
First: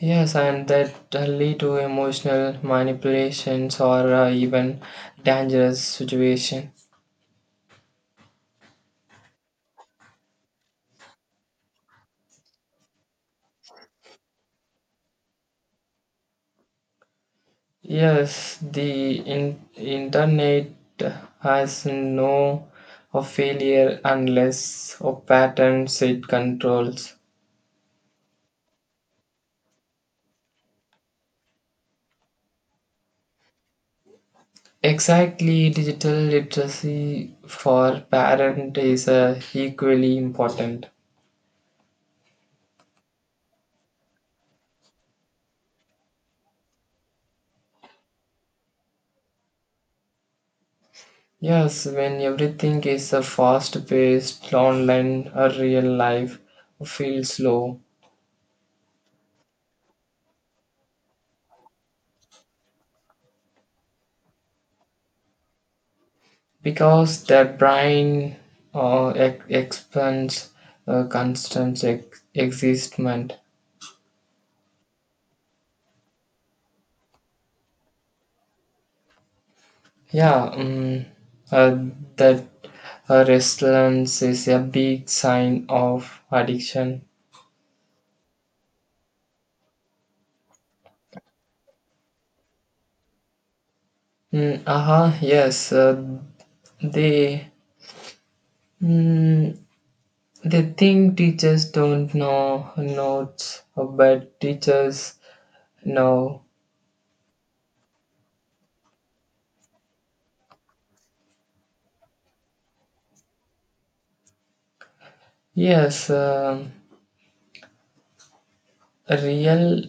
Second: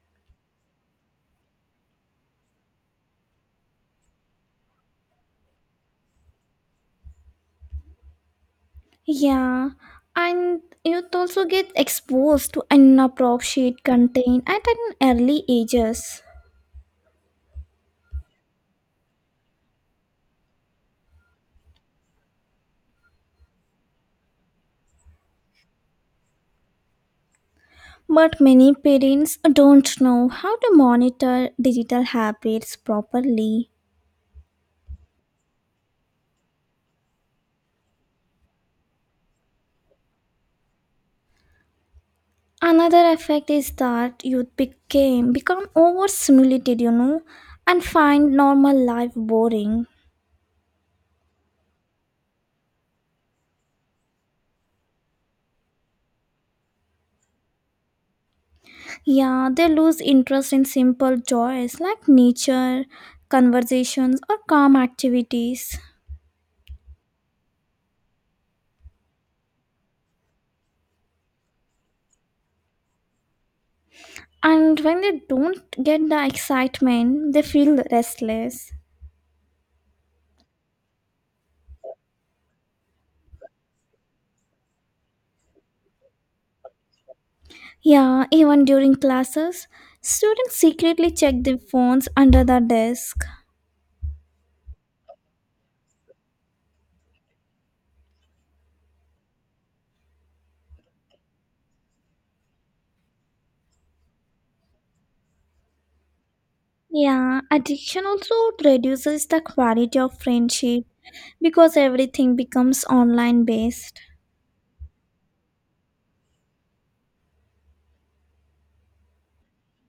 S2: Yes, and that uh, lead to emotional manipulations or uh, even dangerous situation.
S1: Yeah, and youth also get exposed to inappropriate content at an early ages.
S2: Yes, the in- internet has no of failure unless of patterns it controls.
S1: But many parents don't know how to monitor digital habits properly.
S2: Exactly, digital literacy for parent is uh, equally important.
S1: Another effect is that youth became become overstimulated, you know, and find normal life boring.
S2: Yes, when everything is a fast-paced online, a real life feels slow
S1: Yeah, they lose interest in simple joys like nature, conversations, or calm activities.
S2: because their brain uh, ex- expands uh, constant ex- existment.
S1: And when they don't get the excitement, they feel restless.
S2: Yeah, um, uh, that uh, restlessness is a big sign of addiction.
S1: Yeah, even during classes, students secretly check their phones under the desk.
S2: Mm, aha, yes, uh, they mm, they think teachers don't know notes, uh, but teachers know.
S1: Yeah, addiction also reduces the quality of friendship because everything becomes online based.
S2: Yes, um real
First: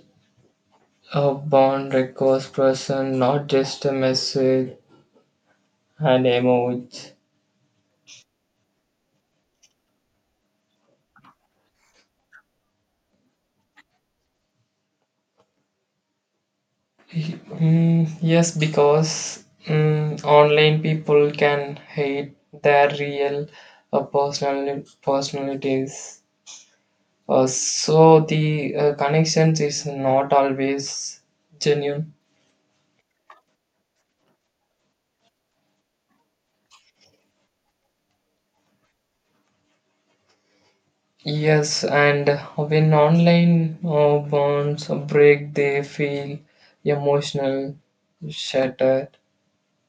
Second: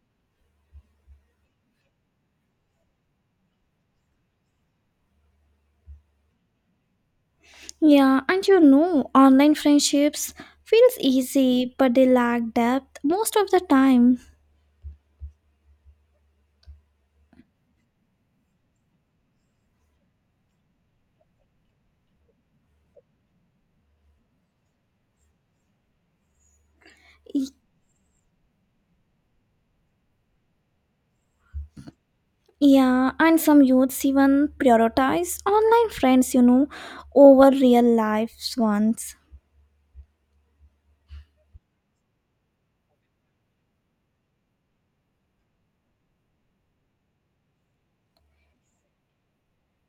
S2: A bond requires person, not just a message and emoji.
S1: Yeah, and you know, online friendships feels easy, but they lack depth most of the time.
S2: Mm, yes, because mm, online people can hide their real uh, personal personalities. Uh,
S1: Y-
S2: so the uh, connections is not always genuine.
S1: Yeah, and some youths even prioritize online friends, you know, over real life ones.
S2: Yes, and when online uh, bonds break, they feel emotional, shattered.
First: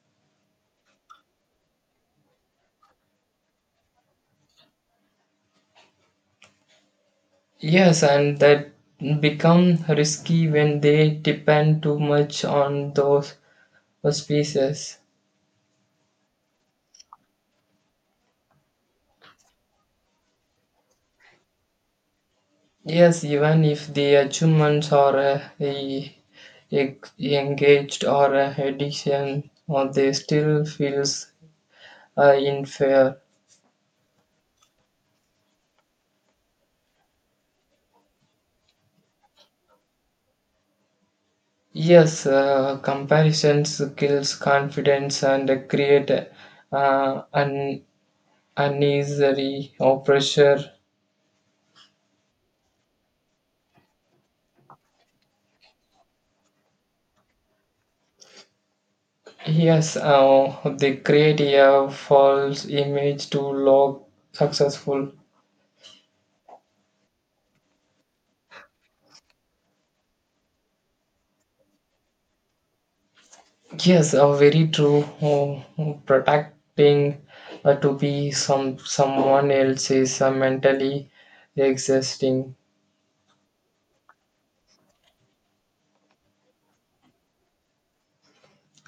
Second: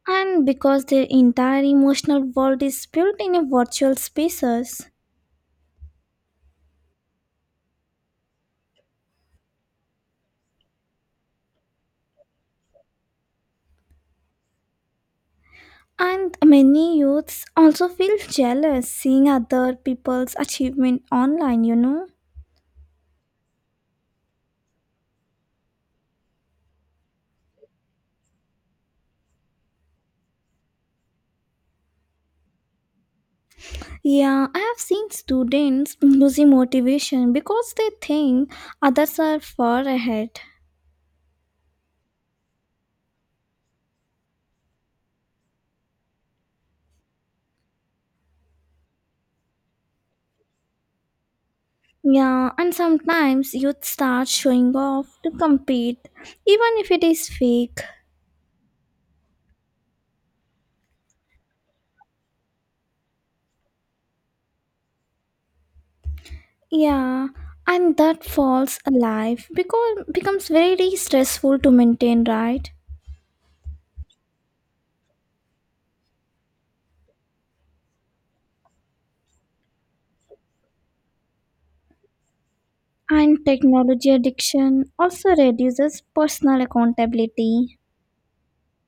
S1: And because their entire emotional world is built in a virtual spaces.
S2: Yes, and that become risky when they depend too much on those species.
S1: And many youths also feel jealous seeing other people's achievement online, you know.
S2: Yes, even if the achievements are uh, e- e- engaged or uh, addiction, or they still feels uh, unfair.
S1: Yeah, I have seen students losing motivation because they think others are far ahead.
S2: Yes, uh, comparisons kills confidence and create uh, an unnecessary pressure.
S1: Yeah, and sometimes youth start showing off to compete, even if it is fake.
S2: Yes, uh, they create a false image to look successful.
S1: Yeah, and that false life because becomes very stressful to maintain, right?
S2: Yes, uh, very true. Oh, protecting uh, to be some someone else is uh, mentally existing.
S1: And technology addiction also reduces personal accountability.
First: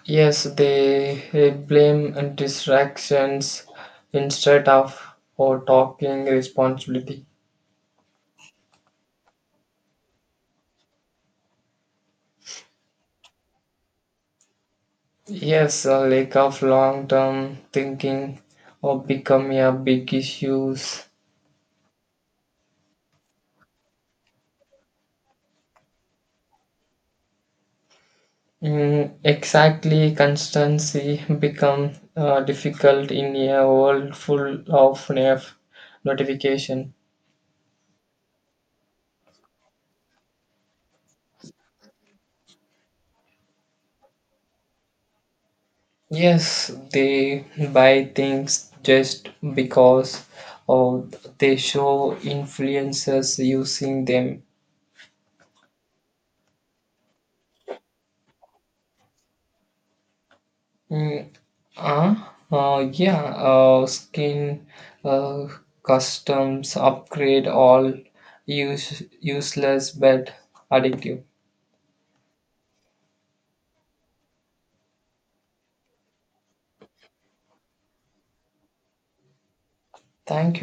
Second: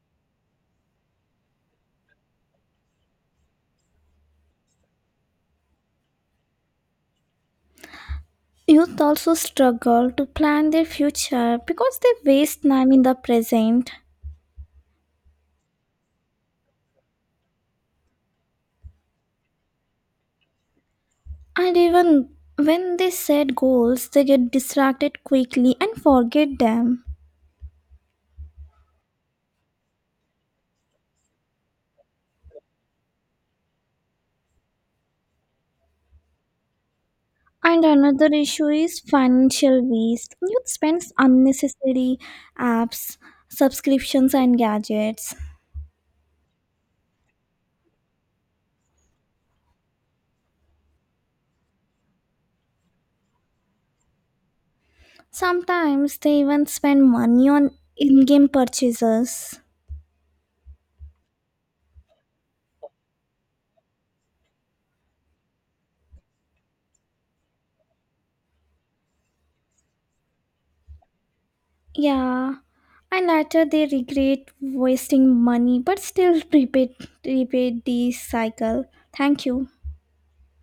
S2: Yes, they uh, blame and distractions instead of or talking responsibility.
S1: Youth also struggle to plan their future because they waste time in the present.
S2: Yes, a lack of long term thinking or become a big issues.
S1: And even when they set goals, they get distracted quickly and forget them.
S2: Mm, exactly, constancy become uh, difficult in a world full of nerf notification.
S1: And another issue is financial waste. Youth spends unnecessary apps, subscriptions, and gadgets.
S2: Yes, they buy things just because or they show influencers using them.
S1: Sometimes they even spend money on in game purchases.
S2: Mm, uh, uh, yeah, uh, skin uh, customs upgrade all use, useless but addictive.
S1: Yeah, and later they regret wasting money but still repeat repeat the cycle. Thank you.
S2: Thank you.